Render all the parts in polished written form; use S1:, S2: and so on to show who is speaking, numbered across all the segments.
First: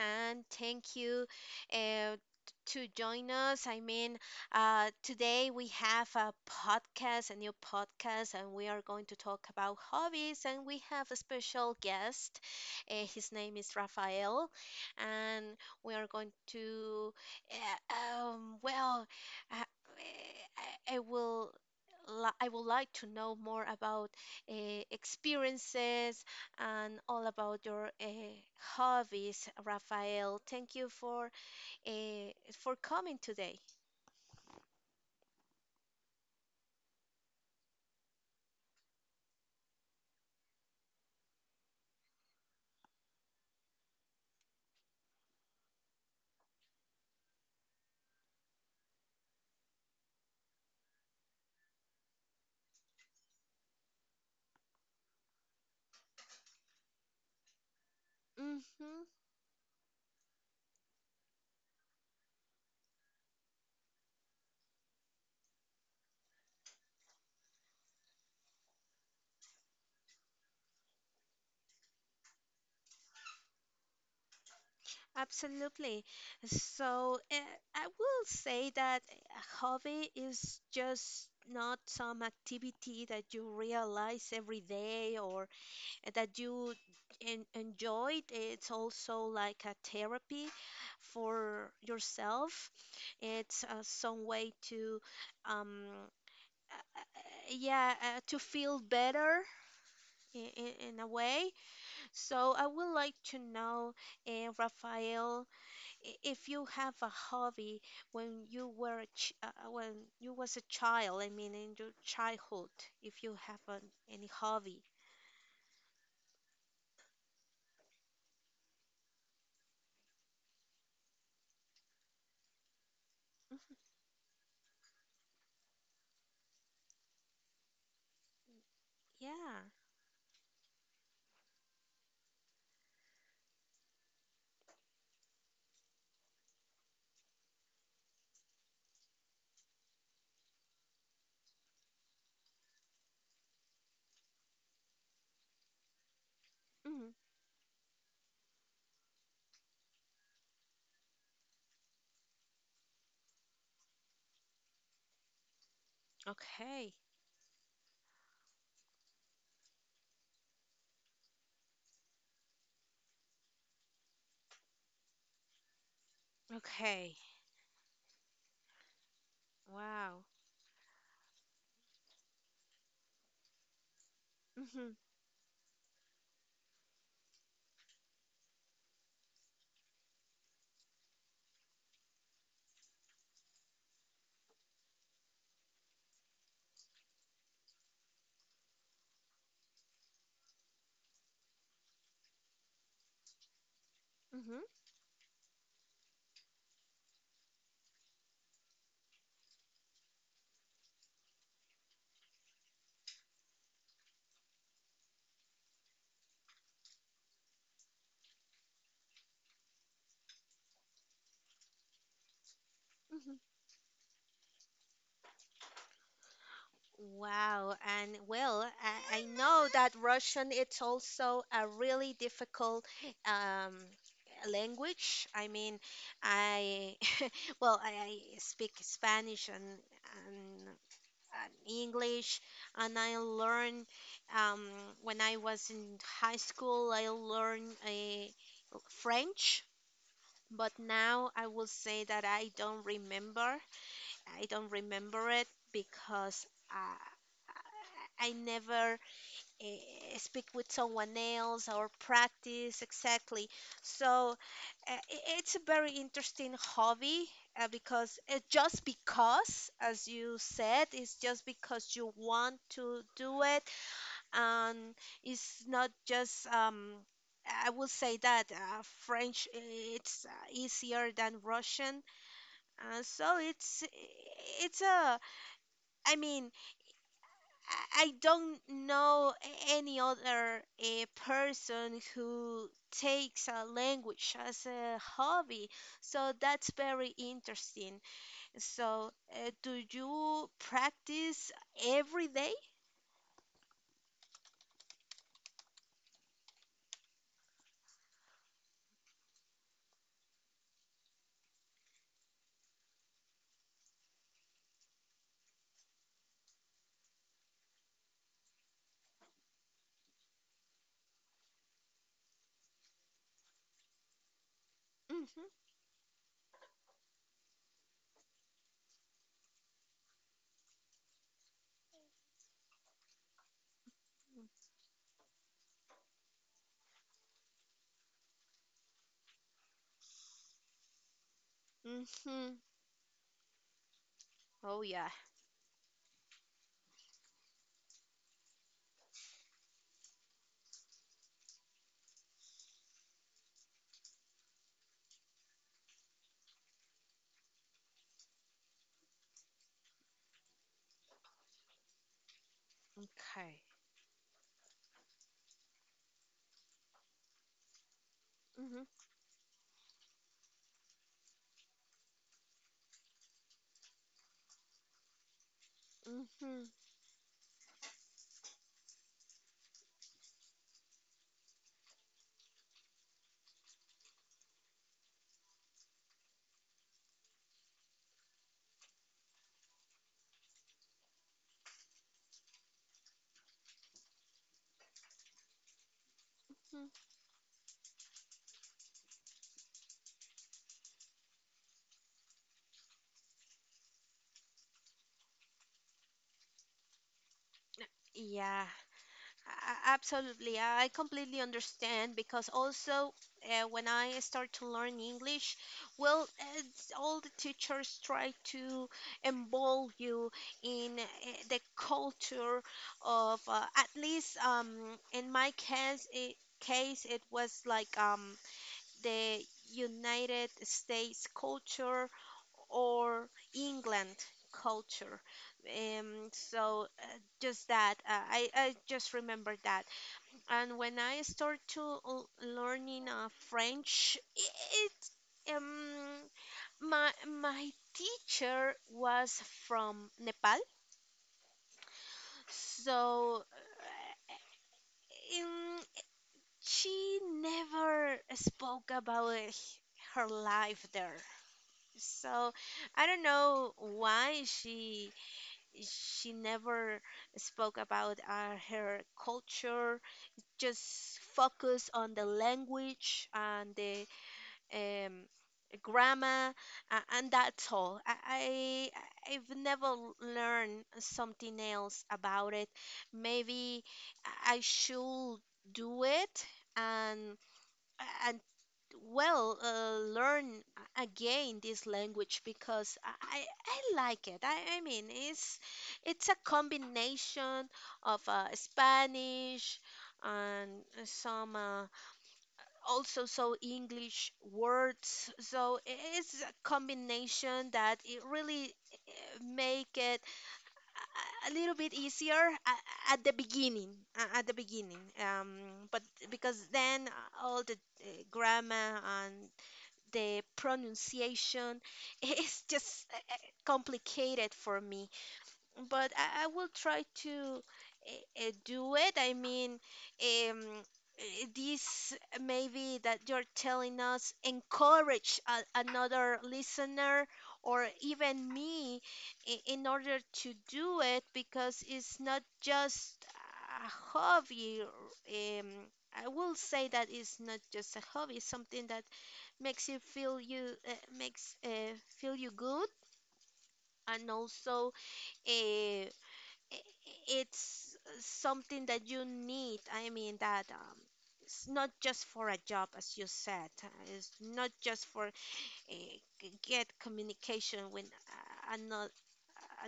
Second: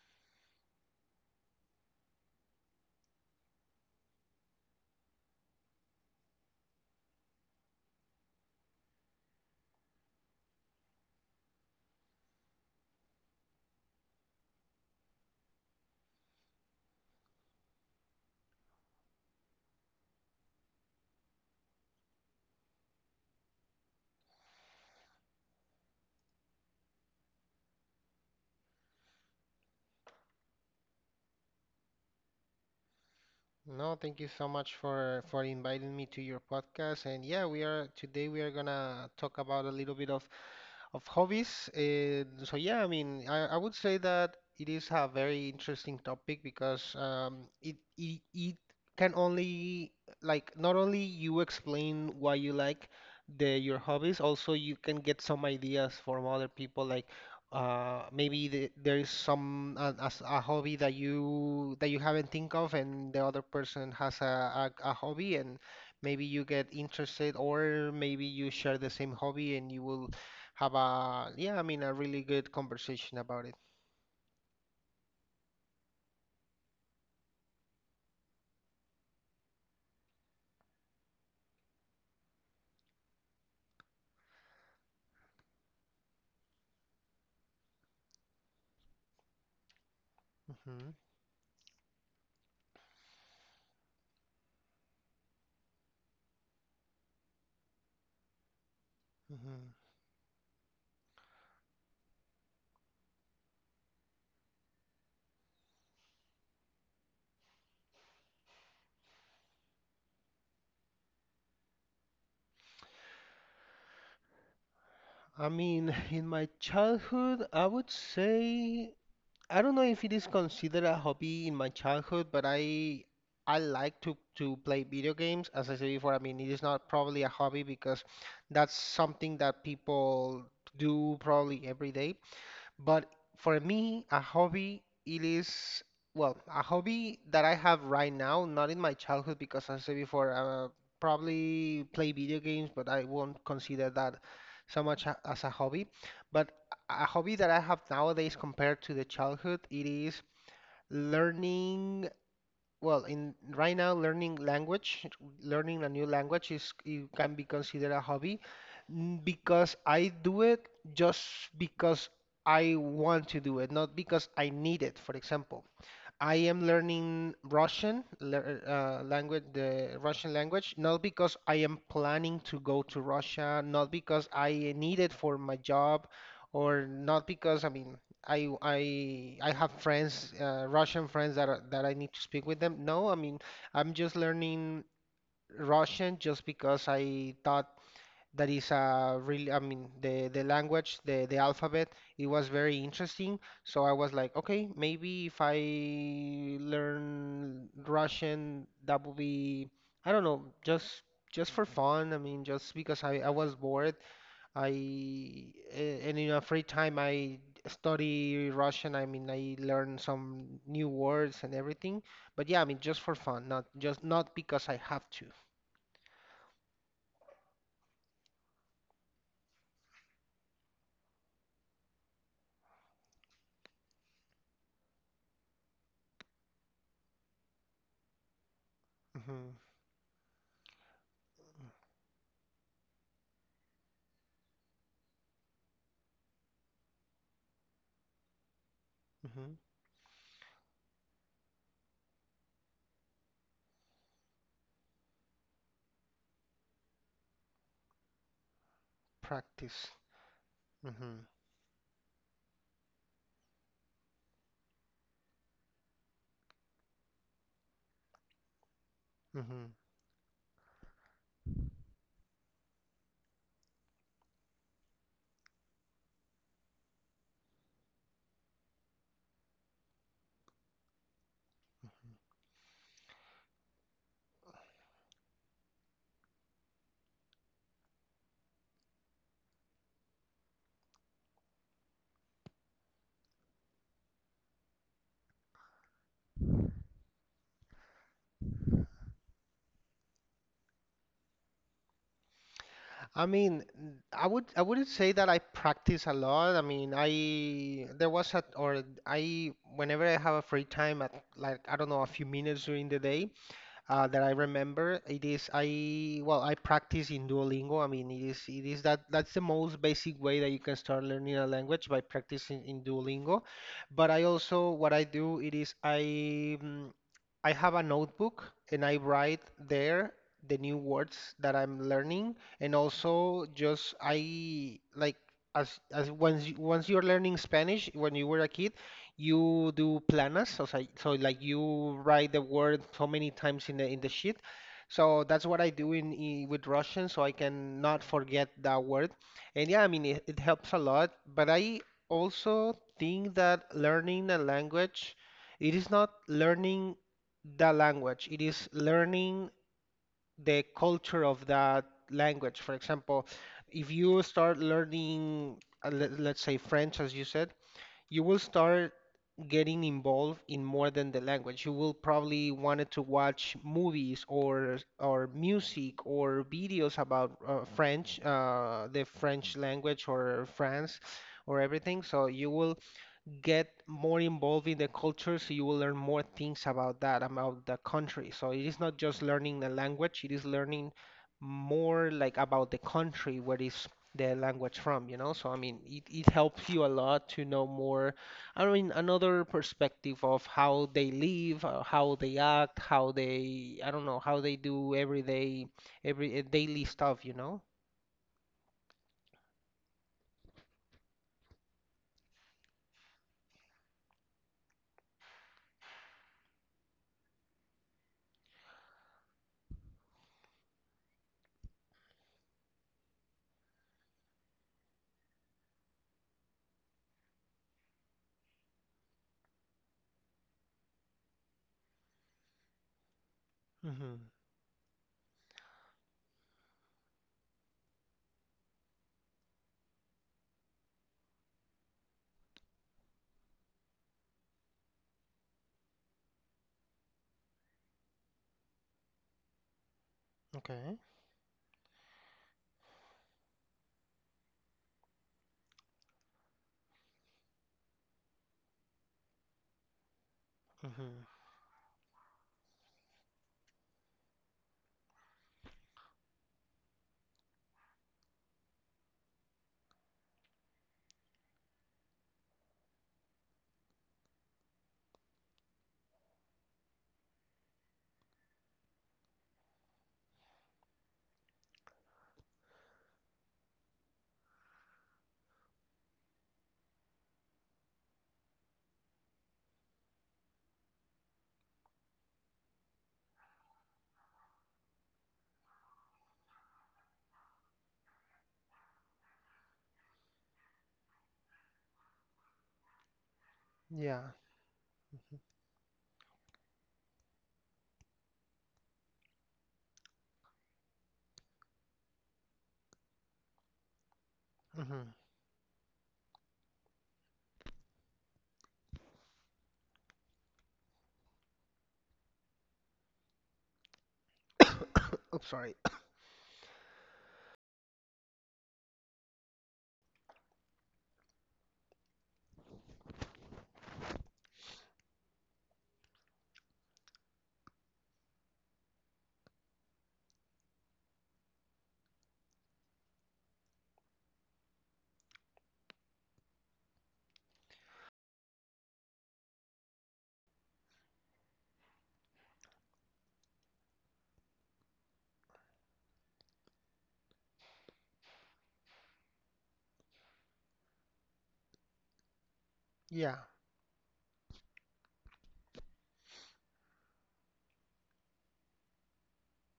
S1: and thank you uh, to join us. Today we have a podcast, a new podcast, and we are going to talk about hobbies. And we have a special guest. His name is Rafael, and we are going to, uh, um, well, uh, I, I will. I would like to know more about experiences and all about your hobbies, Rafael. Thank you uh, for coming today.
S2: No, thank you so much for inviting me to your podcast. And yeah, we are gonna talk about a little bit of hobbies. So yeah, I mean, I would say that it is a very interesting topic because it can only, like, not only you explain why you like the your hobbies, also you can get some ideas from other people. Like maybe there
S1: Mm-hmm,
S2: is some as a hobby that you haven't think of, and the other person has a hobby, and maybe you get interested, or maybe you share the same hobby, and you will have a yeah, I mean, a really good conversation about it.
S1: absolutely. So I will say that a hobby is just not some activity that you realize every day or that you en enjoyed. It's also like a therapy
S2: Hmm.
S1: for yourself. It's some way to um, yeah, to feel better
S2: Hmm.
S1: in, in a way. So I would like to know, Rafael, if you have a hobby when you were a ch when you was a child, I mean in your childhood, if you have an, any hobby.
S2: I mean, in my childhood, I would say. I don't know if it is considered a hobby in my childhood, but I
S1: Mhm.
S2: I like to play video games. As I said before, I mean it is not probably a hobby because that's something
S1: Yeah.
S2: that people do probably every day. But for me, a hobby, it is, well, a hobby that I have right now, not in my childhood, because as I said before, probably play video games, but I won't consider that so much as a hobby. But
S1: Hmm.
S2: a hobby that I have nowadays compared to the childhood, it is learning, well, in right now, learning language, learning a new language is,
S1: Okay.
S2: it can be considered a hobby because I do it just because I want to do it, not because I need it, for example. I am
S1: Okay.
S2: learning Russian language, the
S1: Wow.
S2: Russian language, not because I am planning to go to Russia, not because I
S1: Mm-hmm.
S2: need it for my job, or not because I mean I have friends, Russian friends that are, that I need to speak with them. No, I mean I'm just learning Russian just because I thought that is a really, I mean, the language, the alphabet, it was very interesting, so I was like,
S1: Mm-hmm.
S2: okay, maybe if I learn Russian that would be, I don't know, just for fun, I mean just because I was bored. I and in a free time I study Russian, I mean I learn some new words and everything, but yeah, I mean just for fun, not just, not because I have to.
S1: Wow, and well, I know that Russian it's also a really difficult um, language. I mean, I well, I speak
S2: Hmm.
S1: Spanish and English, and I learned um, when I was in high school. I learned a
S2: Hmm.
S1: French, but now I will say that I don't remember. I don't remember it because I never
S2: Practice.
S1: speak with someone
S2: Mhm.
S1: else or practice exactly. So it's a very interesting hobby because it just because,
S2: Mhm.
S1: as you said, it's just because you want to do it, and it's not just I will say that French it's easier than Russian, and so it's a I mean I don't know any other person who takes a language as a hobby, so that's very interesting. So, do you practice every day?
S2: I mean, I wouldn't say that I practice a lot. I mean, I there was a or I, whenever I have a free time, at, like, I don't know, a few minutes during the day, that I remember. It is, I well, I practice in Duolingo. I mean it is that's the most basic way that you can start learning a language by practicing in Duolingo. But I also, what I do
S1: Mm-hmm.
S2: it is, I, I have a notebook and I write there the new words that I'm learning, and also just I like, as once once you're learning Spanish when you were a kid, you do planas, so, so, like, you write the
S1: Mm-hmm.
S2: word so many times in the sheet.
S1: Oh yeah.
S2: So that's what I do in, I with Russian, so I can not forget that word. And yeah, I mean it helps a lot. But I also think that learning a language, it is not learning the language, it is learning the culture of that language. For example,
S1: Okay.
S2: if you start learning, let's say French, as you said, you will
S1: Mm-hmm.
S2: start getting involved in more than the language. You will probably wanted to watch movies, or music, or
S1: Mm-hmm.
S2: videos about French, the French language, or France, or everything. So you will get more involved in the culture, so you will learn more things about that, about the country, so it is not just learning the language, it is learning more like about the country where is the language from, you know so I mean it helps you a lot to know more. I mean, another perspective of how they live, how they act, how they, I don't know, how they do everyday, every daily stuff.
S1: Yeah. Absolutely, I completely understand because also when I start to learn English, well, it's all the teachers try to involve you in the culture of at least in my case, case it was like the United States culture or England
S2: Mm-hmm.
S1: culture. Just that, I just remember that. And when I start to learning French, it my my teacher was from Nepal,
S2: Okay.
S1: so um, she never spoke about her life there.
S2: Mm-hmm.
S1: So I don't know why she never spoke about her culture. Just focus on the language and the um, grammar, and that's all. I've never learned something else about it. Maybe I should do it. And I, well, learn again this language because I like it. I mean it's a combination of Spanish and some also so English
S2: Yeah.
S1: words. So it's a combination that it really make it a little bit easier at the beginning at the beginning,
S2: Mm-hmm.
S1: but because then all the grammar and the pronunciation is just complicated for me.
S2: I'm sorry.
S1: But I will try to do it. This maybe that you're telling us encourage a, another listener or even me in order to do it because it's not just a hobby. I will say that it's not just a hobby, it's something that makes you feel you makes feel you good, and also uh, it's something that you need, I mean that it's not just for a job, as you
S2: Yeah.
S1: said, it's not just for get communication with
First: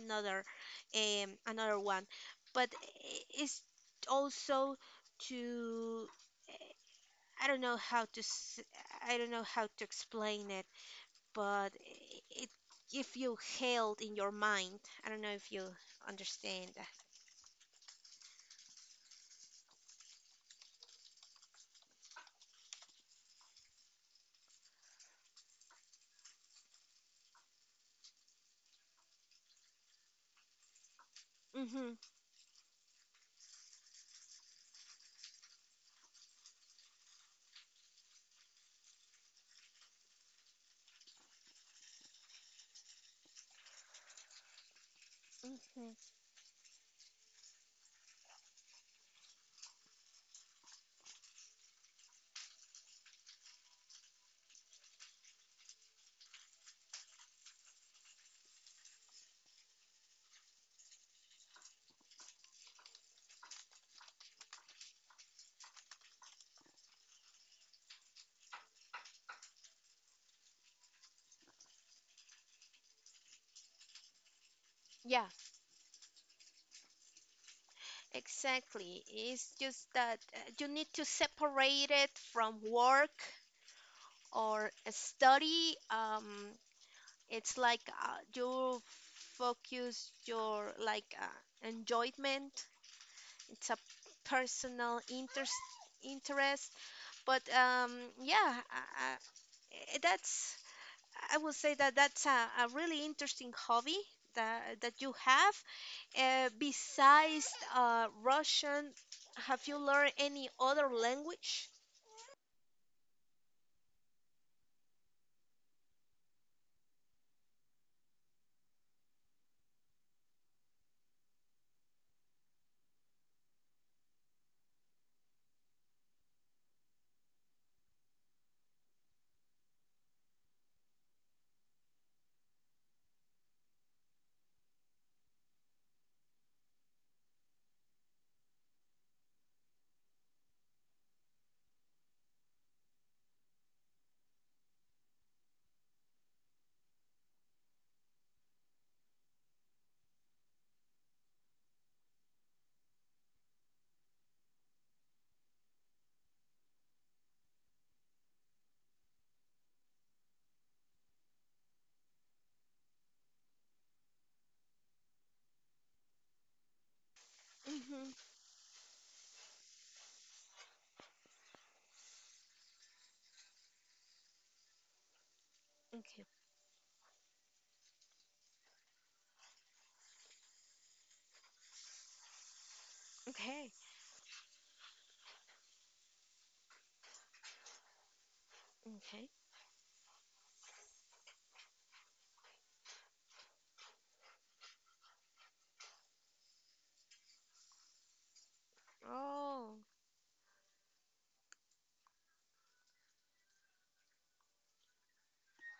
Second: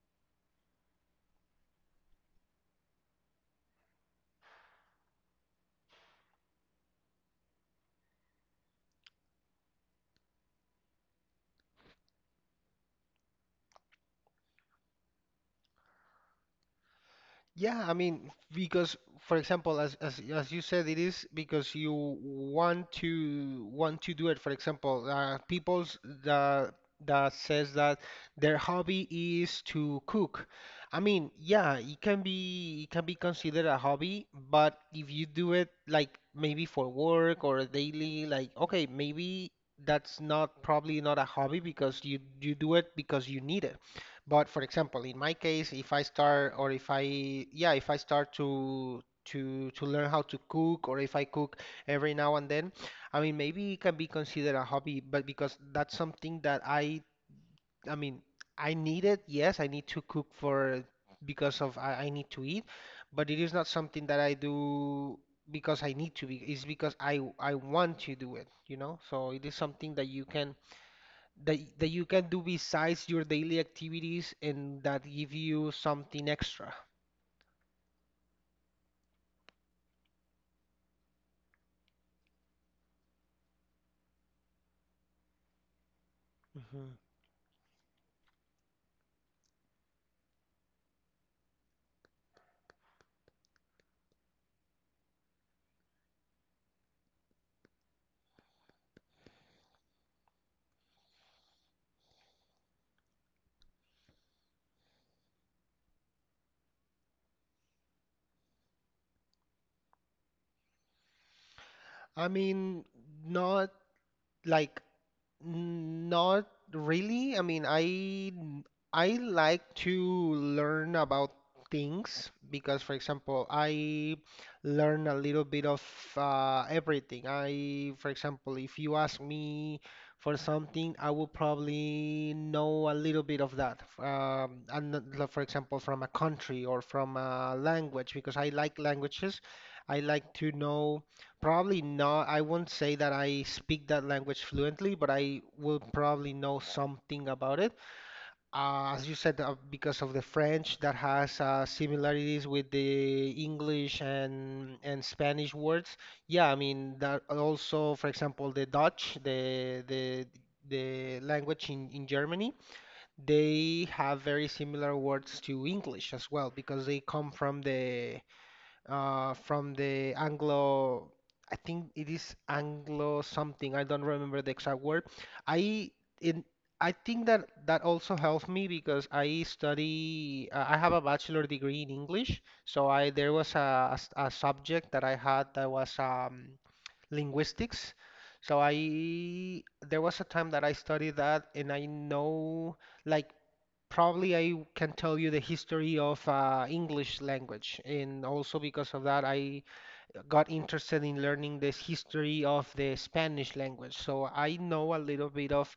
S1: another another one, but it's also to i don't know how to s- I don't know how to explain, but it, if you held in your mind, I don't know if you understand that.
S2: Yeah, I mean, because for example, as you said, it is because you want to do it. For example, people's that says that their hobby is to cook. I mean, yeah,
S1: Mm-hmm.
S2: it can be considered a hobby, but if you do it, like, maybe for work or daily, like, okay, maybe that's not probably not a hobby because you do it because you need it. But for example, in my case, if I
S1: Mm-hmm.
S2: start, or if I, yeah, if I start to learn how to cook, or if I cook every now and then, I mean, maybe it can be considered a hobby, but because that's something that I mean, I need it. Yes, I need to cook for, because of, I need to eat, but it is not something that I do because I need to be. It's because I want to do it, you know? So it is something that you can, that you can do besides your daily activities and that
S1: Yeah,
S2: give you something extra.
S1: exactly. It's just that you need to separate it from work or a study.
S2: Mhm.
S1: It's like you focus your like enjoyment. It's a personal interest. But yeah, uh, that's, I would say that that's a really interesting hobby that, that you have. Besides Russian, have you learned any other language?
S2: I mean, not like. Not really. I mean, I like to learn about things because, for example, I learn a little bit of everything. I, for example, if you ask me for something, I will probably know a little bit of that. And like, for example, from a country or from a language because I like languages. I like to know. Probably not. I won't say that I speak that language fluently, but I will probably know something about it. As you said, because of the French, that has similarities with the English and Spanish words. Yeah, I mean that also, for example, the Dutch, the the language in Germany, they have very similar words to English as well because they come
S1: Hmm.
S2: from the Anglo, I think it is Anglo something. I don't remember the exact word. I
S1: Okay.
S2: in I think that that also helped me because I study. I have a bachelor degree in English, so I there was
S1: Okay.
S2: a, a subject that I had that was linguistics. So I
S1: Okay.
S2: there was a time that I studied that, and I know, like, probably I can tell you the history of English language, and also because of that, I
S1: Oh.
S2: got interested in learning this history of the Spanish language. So I know a little bit of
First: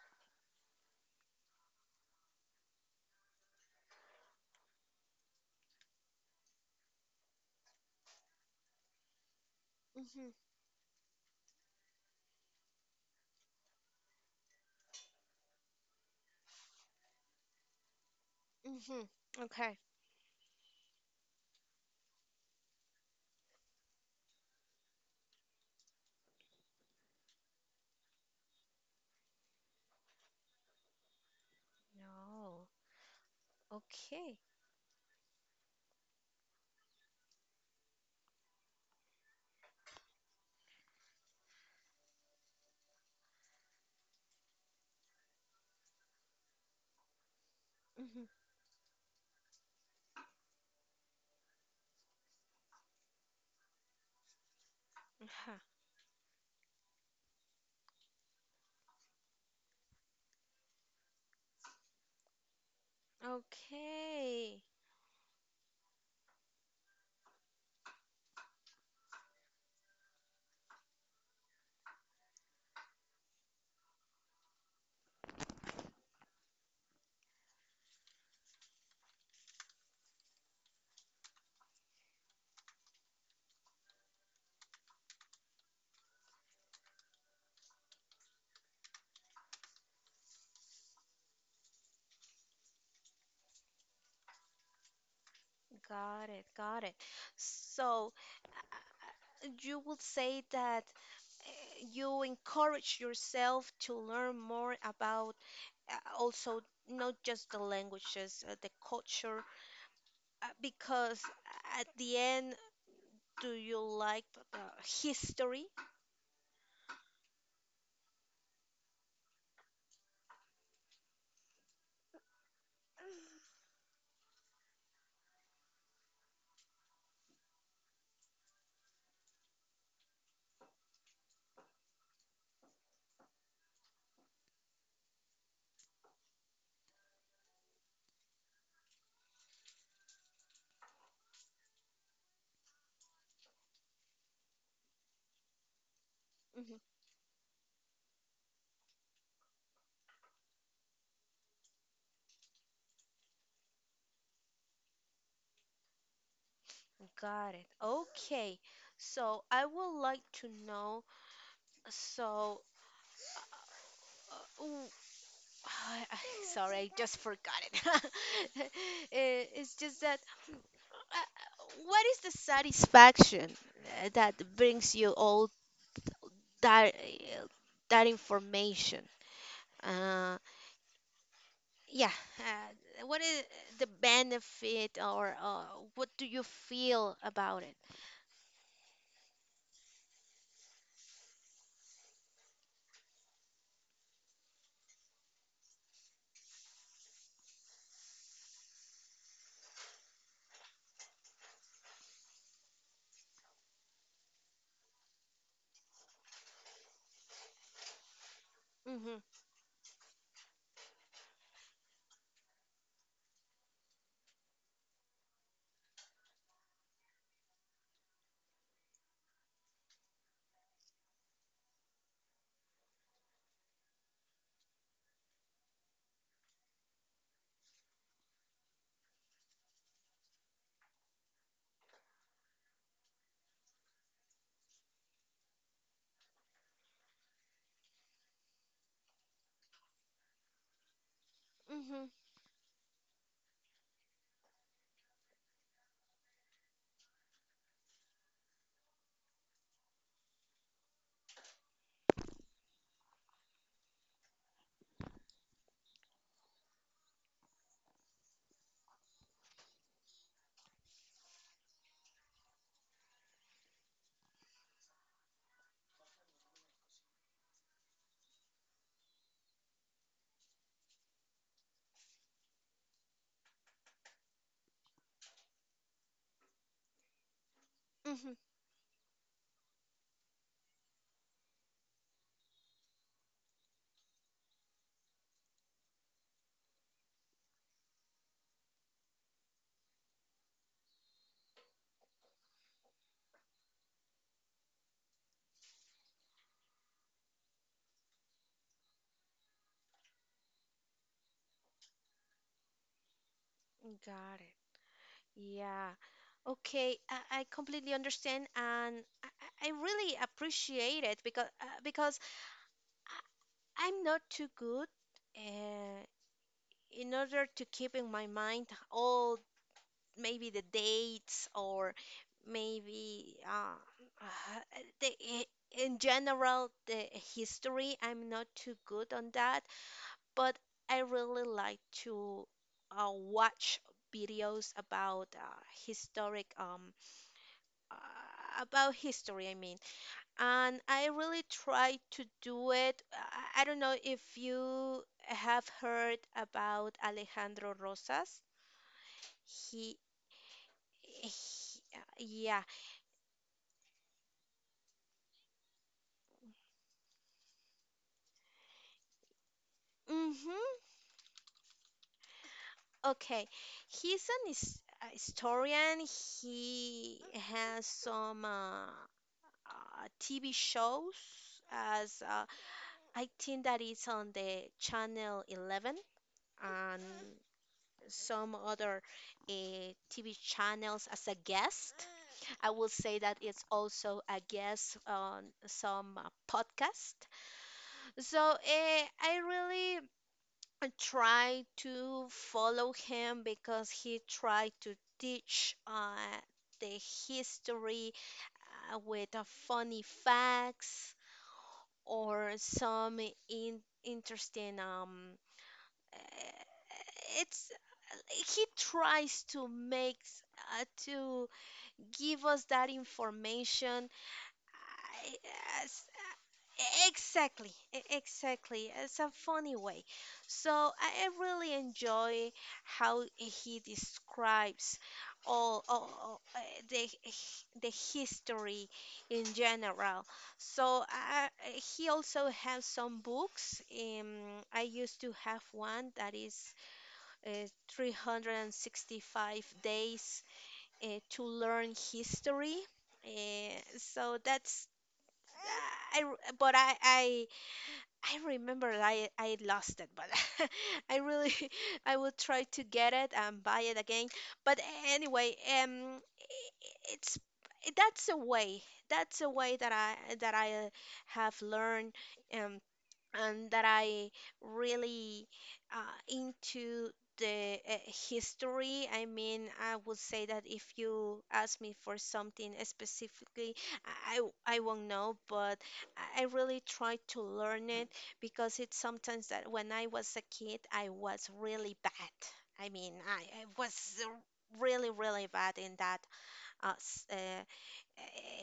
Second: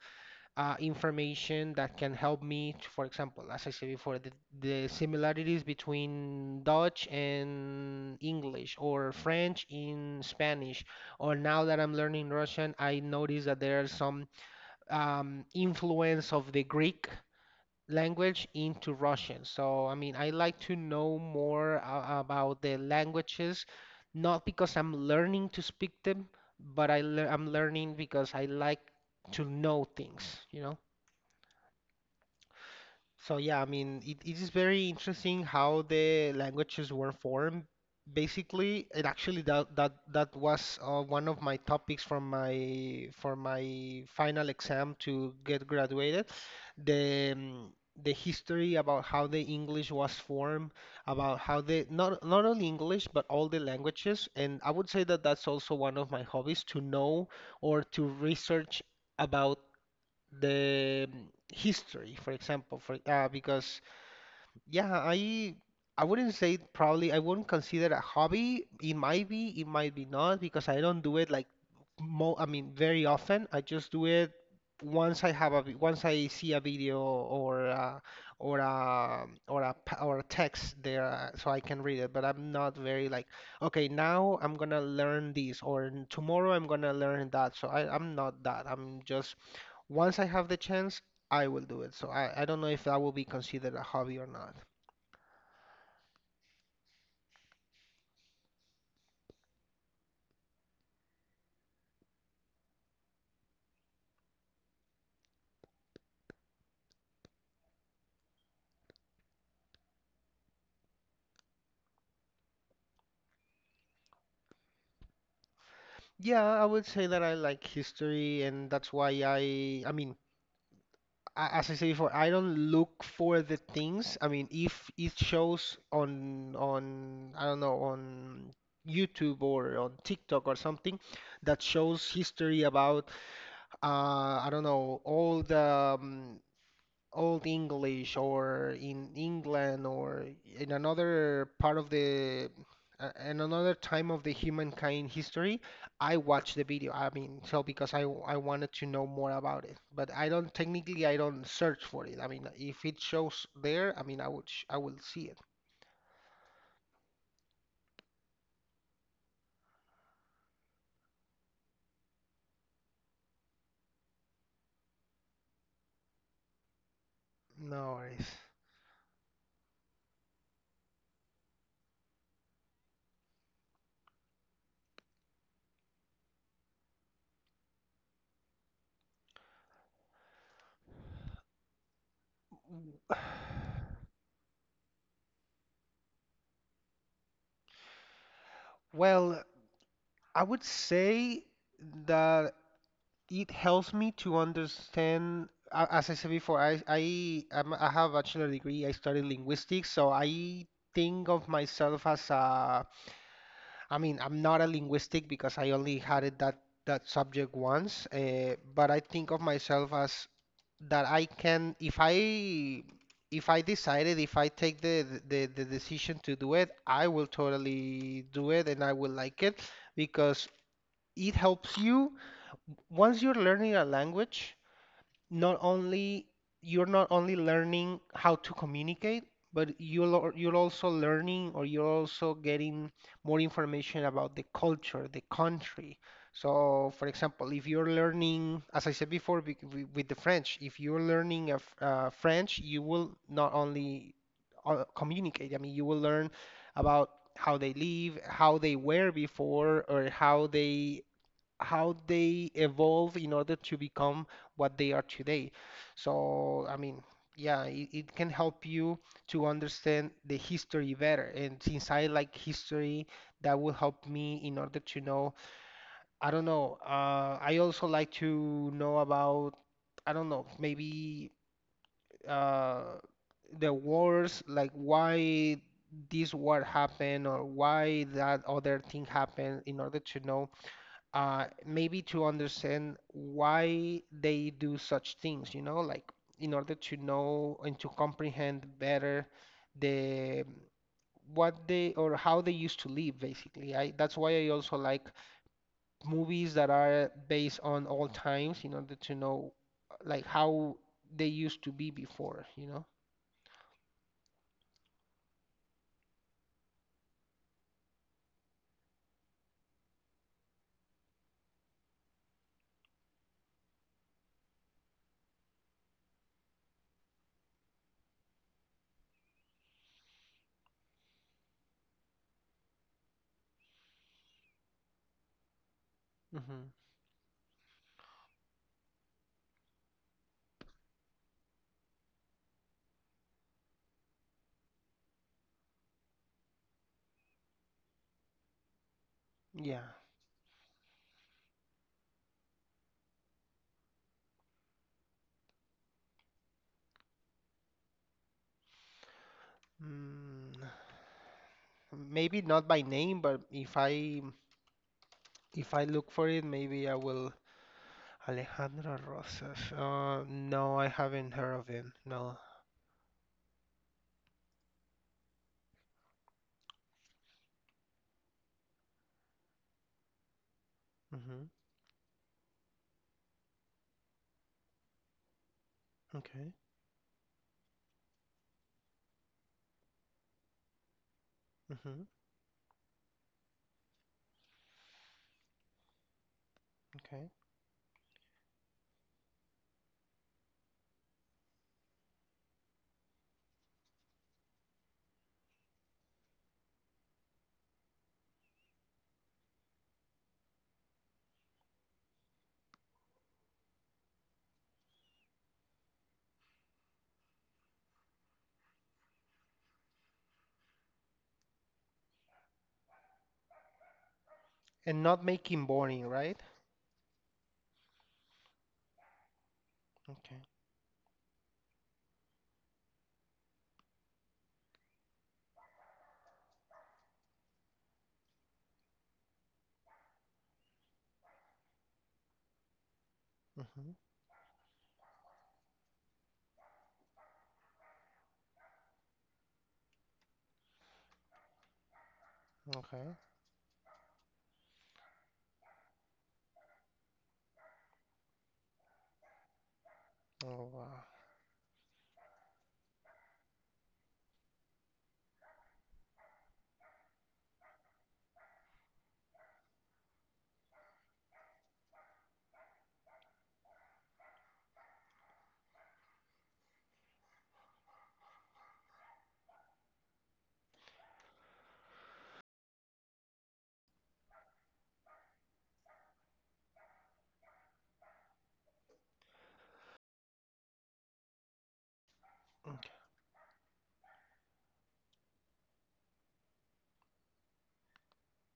S2: information that can help me, to, for example, as I said before, the similarities between Dutch and English, or French in
S1: Mm-hmm.
S2: Spanish, or now that I'm learning Russian, I notice that there are some influence of the Greek language into
S1: Mm-hmm.
S2: Russian.
S1: Okay.
S2: So, I mean, I like to know more about the languages, not because I'm learning to speak them, but I'm learning because I like to know things, you know?
S1: No.
S2: So yeah, I mean, it,
S1: Okay.
S2: it is very interesting how the languages were formed. Basically, it actually that was one of my topics, from my for my final exam to get graduated. The um, the
S1: Mm-hmm.
S2: history about how the English was formed, about how the not only English but all the languages, and I would say that that's
S1: Uh-huh.
S2: also one of my hobbies, to know or to research about the, history, for example, for, because
S1: Okay.
S2: yeah, I wouldn't say it, probably. I wouldn't consider it a hobby. It might be not because I don't do it like, mo I mean, very often. I just do it once I have once I see a video, or or a text there, so I can read it. But I'm not very like, okay, now I'm gonna learn this, or tomorrow I'm gonna learn that. So I'm not that. I'm just, once I have the chance, I will do it. So I don't know if that will be considered a hobby or not.
S1: Got it. Got it. So, you would say that you encourage yourself to learn more about also not just the languages, the culture, because at the end, do you like the history?
S2: Yeah, I would say that I like history, and that's why I mean, as I said before, I don't look for the things. I mean, if it shows on I don't know, on YouTube or on TikTok or something that shows history about, I don't know, all the Old English, or in England, or in another part of the in another time of the humankind history, I watched the
S1: Mhm.
S2: video. I mean, so because I wanted to know more about it, but I don't, technically I don't search for it. I mean, if it shows there, I mean, I will see it.
S1: Got it. Okay. So I would like to know. So, uh, ooh, sorry, I just forgot it.
S2: No worries.
S1: Eh, it's just that what is the satisfaction that brings you all that that information. Uh, yeah, what is the benefit or what do you feel about it?
S2: Well, I would say that it helps me to understand, as I said before, I have a bachelor degree, I studied linguistics, so I think of myself as a, I mean, I'm not a linguistic because I only had it that subject once, but I
S1: Mhm,
S2: think of myself as that I can, if I decided, if I take the decision to do it, I will totally do it and I will like it, because it helps you. Once you're learning a language, not only learning how to communicate, but, you're also learning, or you're also getting more information about the culture, the country. So, for example, if you're learning, as I said before, with the French, if you're learning
S1: mhm,
S2: French, you will not only, communicate. I mean, you will learn about how they live, how they were before, or how they, evolve in order to become what they are today. So, I mean, yeah, it can help you to understand the history better. And since I like history, that will help me in order to know, I don't know, I also like to know about, I don't know, maybe, uh, the wars. Like, why this war happened, or why
S1: mhm.
S2: that other thing happened, in order to know, maybe to understand why they do such things, like, in order to know and to comprehend better the, what they, or how they used to live, basically. I that's why I also like movies that are based on old times, in order to know like how they used to be before, you know?
S1: Got it. Yeah. Okay, I completely understand, and I really appreciate it because I, I'm not too good uh, in order to keep in my mind all maybe the dates or maybe uh, the, in general
S2: Hmm.
S1: the history. I'm not too good on that, but I really like to watch videos about historic about history. I mean,
S2: Yeah.
S1: and I really try to do it. I don't know if you have heard about Alejandro Rosas. He,
S2: Mm,
S1: he-
S2: maybe
S1: yeah.
S2: not by name, but if I, look for it, maybe I will. Alejandro Rosas.
S1: Mm-hmm.
S2: No, I haven't heard of him. No.
S1: Okay. He's an a historian. He has some TV shows
S2: Mm-hmm.
S1: as I think that is on the channel 11
S2: Okay.
S1: and some other uh, TV channels as a guest.
S2: Mm-hmm.
S1: I will say that it's also a guest on some podcast.
S2: Okay.
S1: So I really, I try to follow him because he tried to teach the history with funny facts or some in interesting uh, it's he tries to make to give us that information.
S2: And not making boring, right?
S1: I- Exactly, exactly. It's a funny way.
S2: Okay.
S1: So I really enjoy how he describes all, the the history in general. So, he also has some books.
S2: Mm-hmm.
S1: I used to have one that is uh, 365 days to learn history.
S2: Okay.
S1: So that's I- but I remember I lost it, but
S2: Oh, wow.
S1: I really I will try to get it and buy it again. But anyway, I- it's that's a way. That's a way that I have learned um and that I really into the history. I mean, I would say that if you ask me for something specifically, I won't know, but I really try to learn it because it's sometimes that when I was a kid, I was really bad. I
S2: Okay.
S1: mean, I was uh, really, really bad in that uh, s- uh,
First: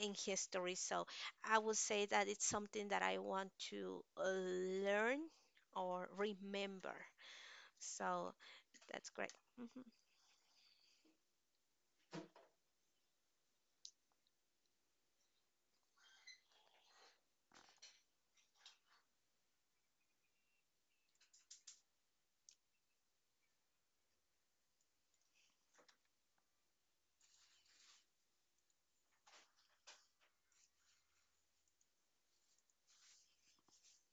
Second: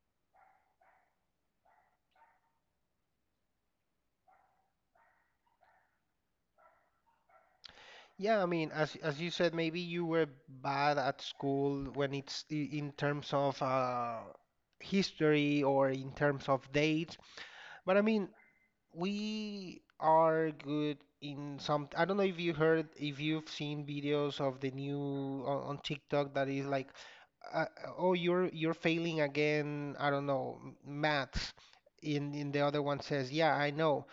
S1: in history. So I would say that it's something that I want to learn or remember. So
S2: Yeah, I mean, as
S1: that's
S2: as you
S1: great.
S2: said, maybe
S1: Hmm.
S2: you were bad at school when, in terms of history, or in terms of dates. But I mean, we are good in some. I don't know if you've seen videos of the new on, TikTok, that is like, uh, oh, you're failing again. I don't know, maths. In the other one says, yeah, I know,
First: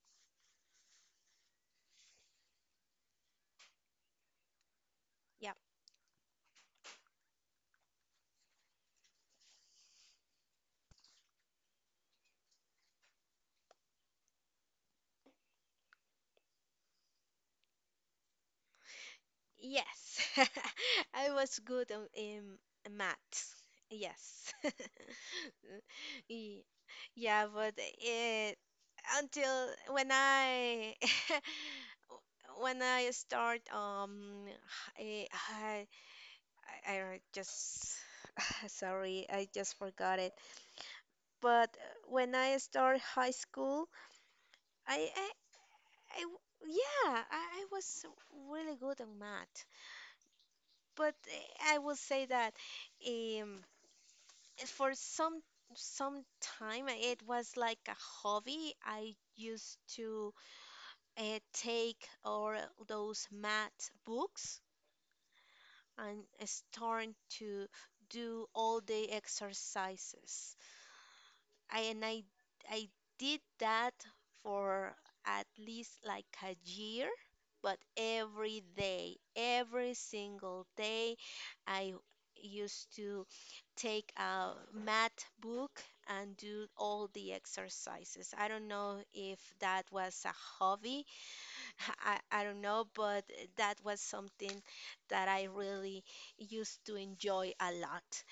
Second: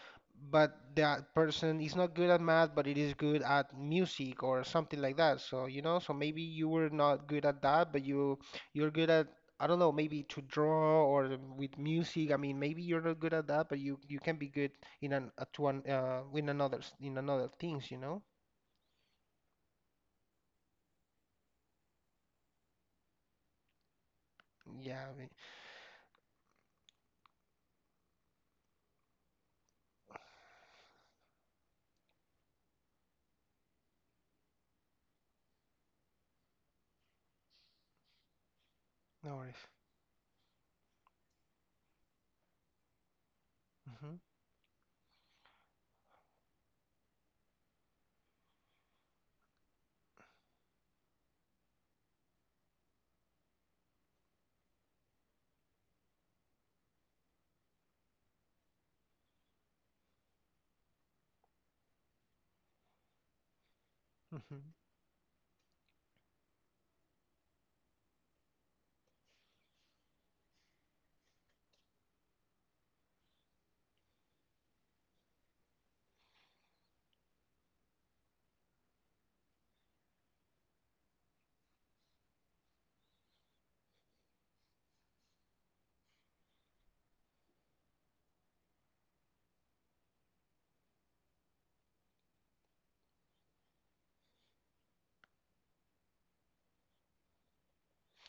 S2: but that person is not good at math, but it is good at music or something like that.
S1: Yeah.
S2: So, maybe you were not good at that, but you're good at, I don't know, maybe to draw or with music. I mean, maybe you're not good at that, but you can be good in an to an in another, in another things, you know?
S1: Yes. I was good in maths. Yes.
S2: Yeah, I mean,
S1: Ye- Yeah, but it, until when I when I start h- eh, high, I don't just sorry,
S2: no
S1: I
S2: worries.
S1: just forgot it. But when I started high school,
S2: Hmm.
S1: I, I, I w- yeah, I was really good on math. But I will say that um, for some some time, it was like a hobby. I used to take all those math
S2: Hmm.
S1: books and start to do all the exercises. I and I I did that for at least like a year, but every day, every single day, I used to take a math book and do all the exercises. I don't know if that was a hobby. I don't know, but that was something that I really used to enjoy a lot.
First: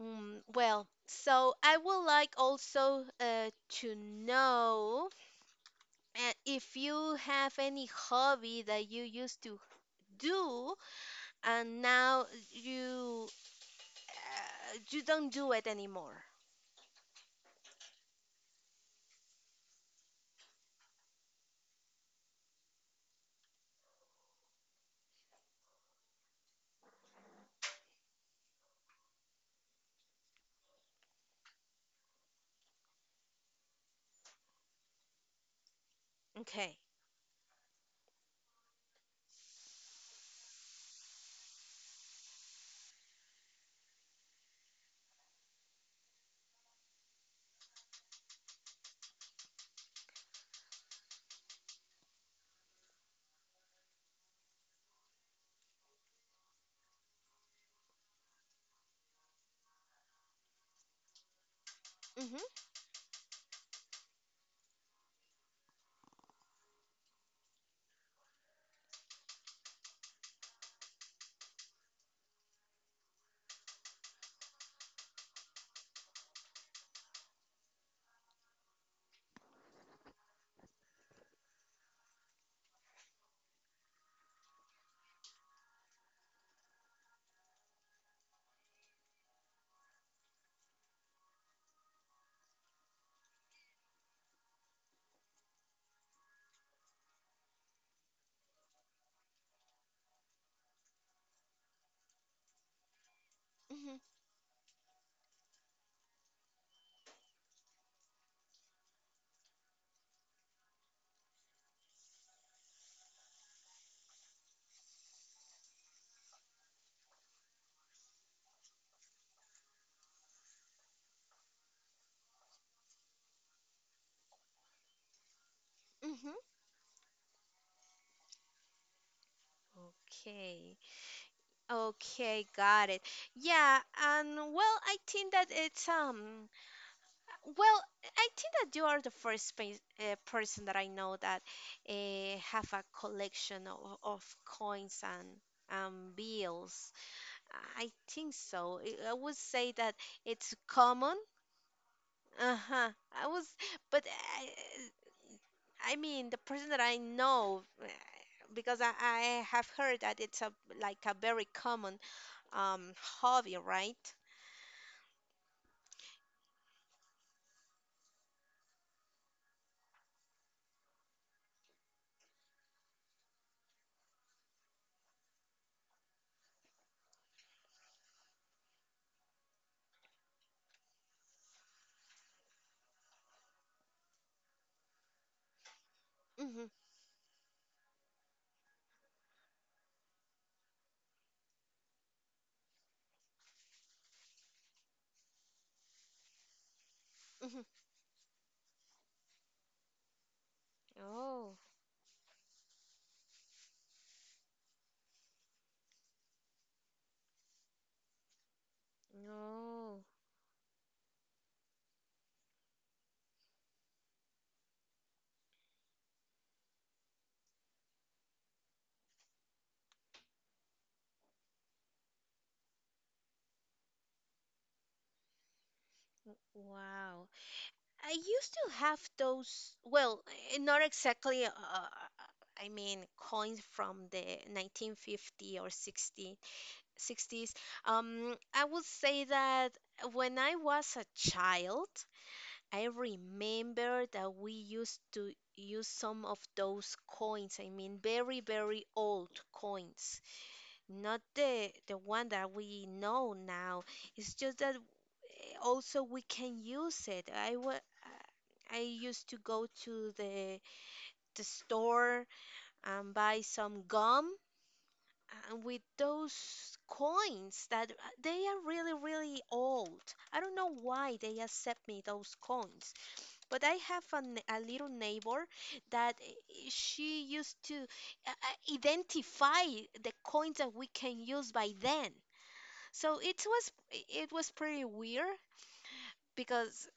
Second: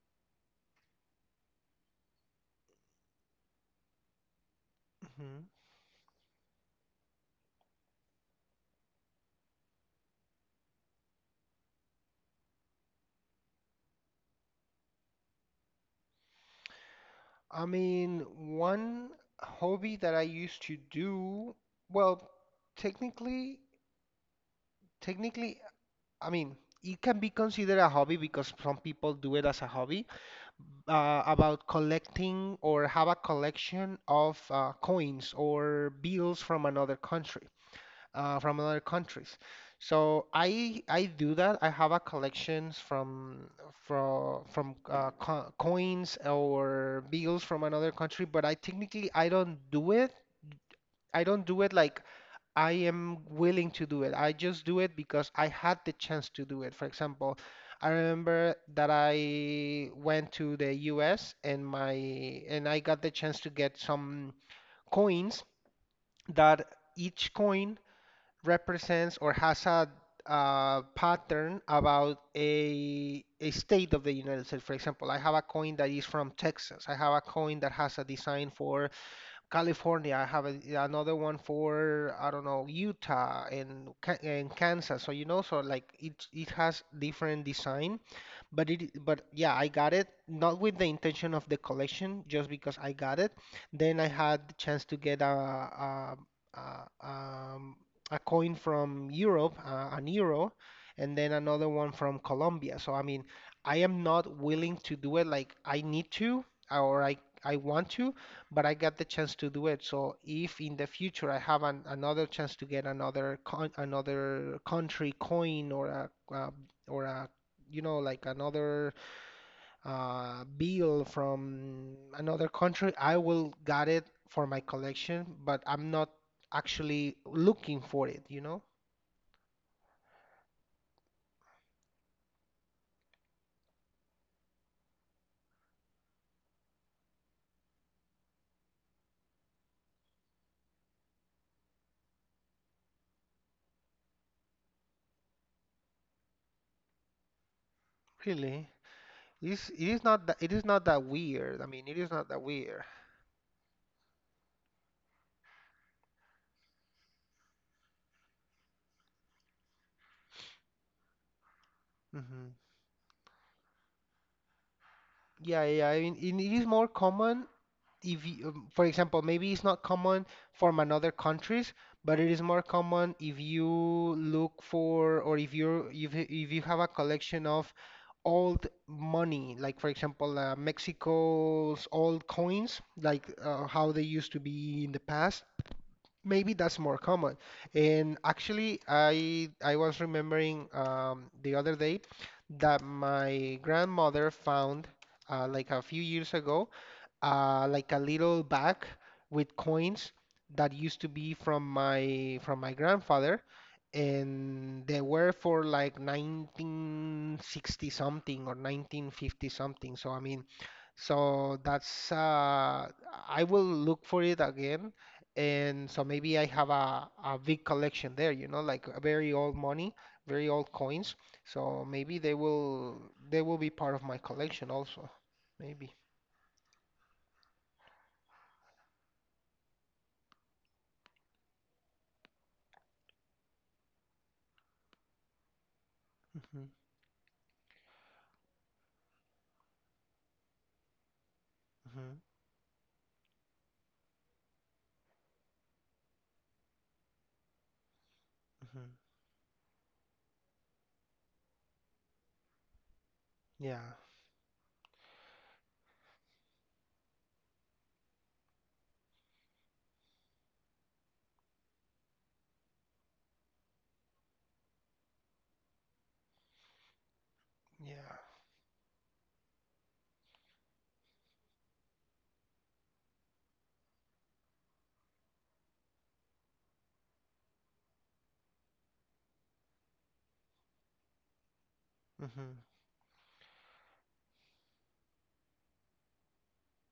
S1: Mm, well, so I would like also to know
S2: Hmm.
S1: if you have any hobby that you used to do and now you you don't do it anymore.
S2: I mean, one hobby that I used to do, well, technically, technically, I mean, it can be considered a hobby, because some people do it as a hobby, about collecting or have a collection of coins or bills from
S1: Okay.
S2: another country, from other countries. So I do that. I have a collections from, from co coins or bills from another country, but I technically I don't do it. I don't do it like I am willing to do it. I just do it because I had the chance to do it. For example, I remember that I went to the US and my
S1: Mhm.
S2: and I got the chance to get some coins that each coin represents or has a, pattern about a state of the United States. For example, I have a coin that is from Texas. I have a coin that has a design for California. I have another one for, I don't know, Utah and, and Kansas. So, you know, so like it has different design, but, it, but yeah, I got it not with the intention of the collection, just because I got it. Then I had the chance to get a, um, a coin from Europe, an euro, and then another one from Colombia. So I mean, I
S1: Mhm.
S2: am not willing to do it, like I need to or I want to, but I got the chance to do it. So if in the future I have another chance to get another, con another country coin, or a like another, bill from another country, I will got it for my collection, but I'm not
S1: Mhm.
S2: actually looking for it, you know?
S1: Okay. Okay, got it. Yeah, and well, I think that it's Well, I think that you are the first person that I know that have a collection of coins and bills. I think
S2: Really.
S1: so. I would say
S2: It
S1: that
S2: is not that, it
S1: it's
S2: is not that
S1: common.
S2: weird. I mean, it is not that weird.
S1: Uh-huh. I was, but I, I mean, the person that I know, I have heard that it's a like a very common
S2: Hmm.
S1: hobby, right?
S2: Yeah, yeah. I mean, it is more common if you, for example, maybe it's not common from another countries, but it is more common if you look for, or if you have a collection of old money, like, for example, Mexico's old coins, like, how they used to be in the past. Maybe
S1: Mm-hmm,
S2: that's more common. And actually, I was remembering, the other day, that my grandmother found, like a few years ago,
S1: mm-hmm.
S2: like a little bag with coins that used to be
S1: Oh,
S2: from my, grandfather, and they were for like 1960 something or 1950 something.
S1: no.
S2: So I mean, so that's, I will look for it again. And so maybe I have a big collection there, you know, like a very old money, very old coins. So maybe they will, be part of my collection also. Maybe.
S1: Wow. I used to have those, well, not exactly, I mean, coins from the 1950 or 60 sixties. I would say that when I was a child,
S2: Hmm.
S1: I remember that we used to use some of those coins. I mean, very, very
S2: Hmm.
S1: old coins, not the the one that we know now.
S2: Yeah.
S1: It's just that also we can use it. I used to go to the store and buy some gum and with those coins that
S2: Yeah.
S1: they are really, really old. I don't know why they accept me those coins, but I have a little neighbor that she used to identify the coins that we can use by then.
S2: Hmm.
S1: So it was pretty weird because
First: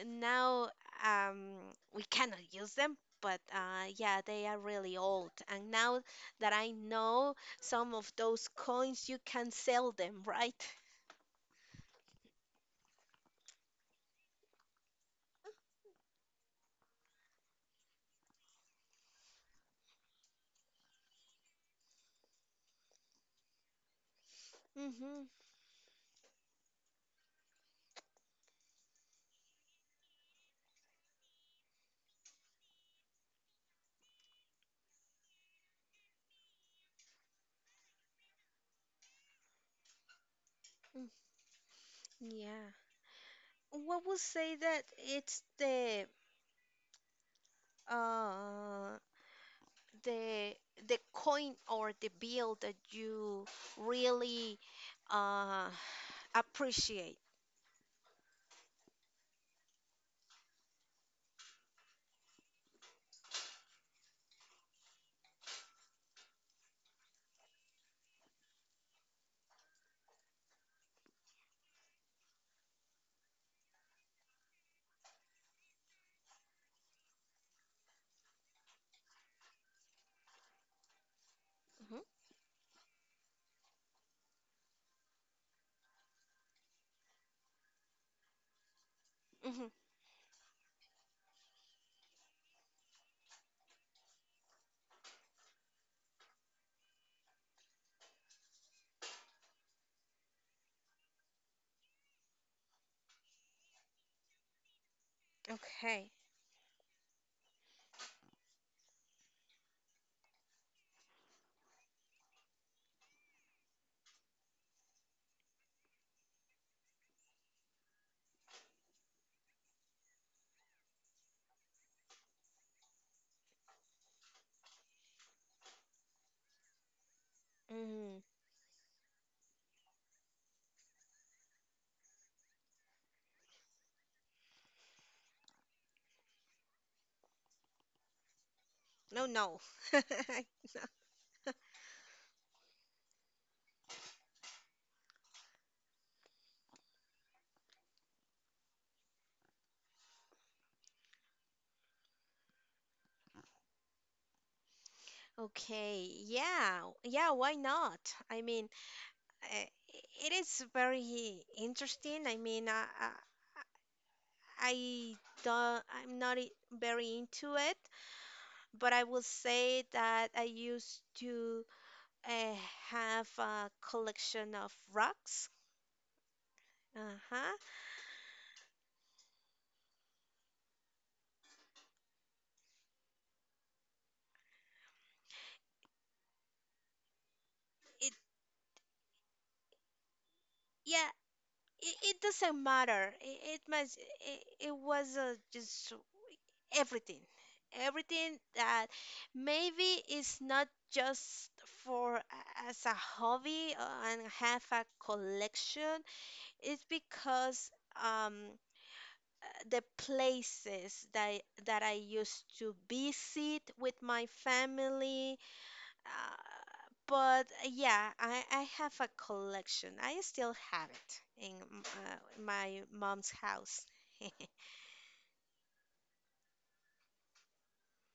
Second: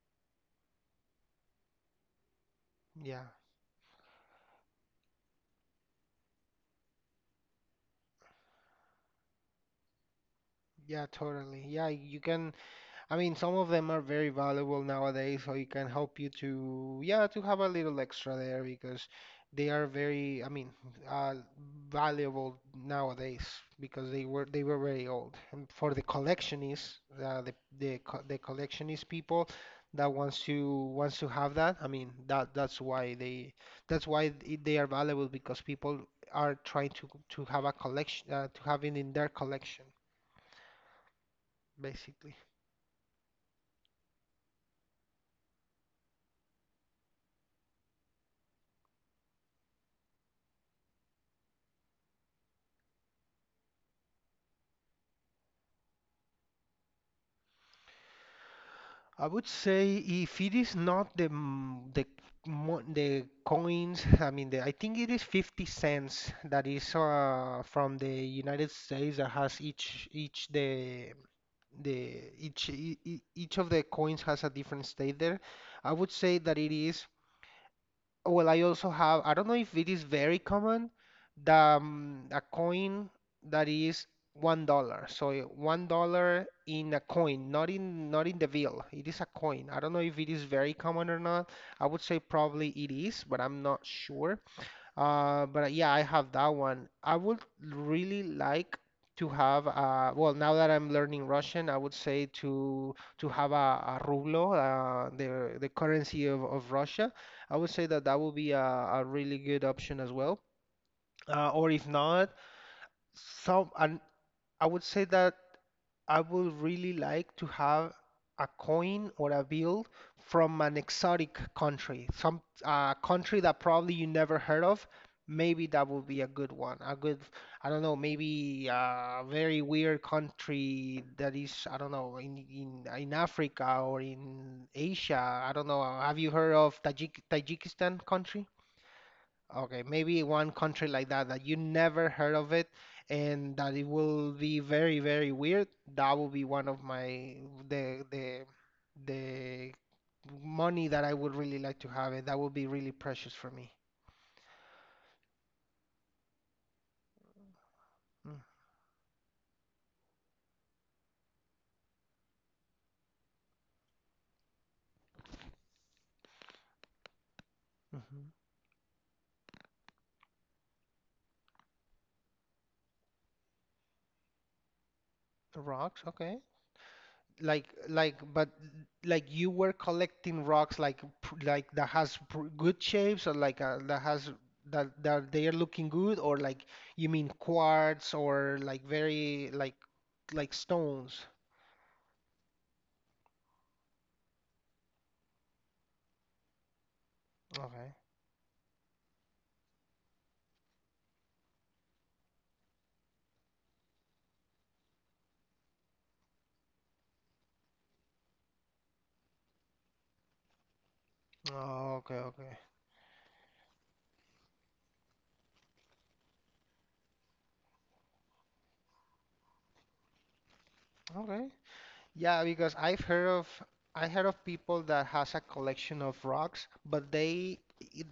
S1: now um, we cannot use them.
S2: Yeah.
S1: But yeah, they are really old. And now that I know some of those coins, you can sell them, right?
S2: Yeah, totally. Yeah, you can. I mean, some of them are very valuable nowadays, so it can help you to, yeah, to have a little extra there, because they are very, I mean, uh, valuable nowadays, because they were very
S1: Mm-hmm.
S2: old. And for the collectionists, the co the collectionist people that wants to have that, I mean, that's why they are valuable, because people are trying to, have a collection, to have it in their collection, basically.
S1: Yeah. What would say that it's uh the the coin or the bill that you really uh appreciate?
S2: I would say if it is not the, coins, I mean, the I think it is 50 cents that is, from the United States, that has each the each e- e- each of the coins has a different state there. I would say that it is, well, I also have, I don't know if it is very common, the,
S1: Mm-hmm.
S2: a coin that is $1. So, $1 in a coin, not in, not in the bill. It is a
S1: Mm-hmm.
S2: coin. I don't know if it is very common or not. I would say probably it is, but I'm not sure. But yeah, I have that one. I would really like to have, well, now that I'm learning Russian, I would say to, have a rublo, the,
S1: Okay.
S2: currency of, Russia. I would say that that would be a really good option as well. Or if not, some and I would say that. I would really like to have a coin or a bill from an exotic country, some a country that probably you never heard of. Maybe that would be a good one. A good, I don't know,
S1: Mm.
S2: maybe a very weird country that is, I don't know, in, in Africa or in Asia. I don't know. Have you heard of Tajikistan country?
S1: No, no.
S2: Okay, maybe one country like that, that you never heard of it, and that it will be very, very weird. That will be one of my, the the the money that I would really like to have it. That would be really precious for me.
S1: Okay, yeah, yeah, why not?
S2: Mm-hmm.
S1: I mean, uh, it is very interesting. I mean, I don't, I'm not very into it, but I will say that I used to uh, have a collection of rocks.
S2: Rocks, okay.
S1: Uh-huh.
S2: Like, but like you were collecting rocks, like, like that has, good shapes, or like, that has, that they are looking good, or like you mean
S1: It,
S2: quartz, or like very, like
S1: yeah,
S2: stones.
S1: it, it doesn't matter. It was just everything
S2: Okay.
S1: everything that maybe is not just for a- as a hobby, and have a collection. It's because um the places that that I
S2: Oh, okay,
S1: used
S2: okay.
S1: to visit with my family. uh, but yeah, I have a collection. I still have it
S2: Okay.
S1: in
S2: Yeah, because
S1: my
S2: I've
S1: mom's
S2: heard of,
S1: house.
S2: I heard of people that has a collection of rocks, but, they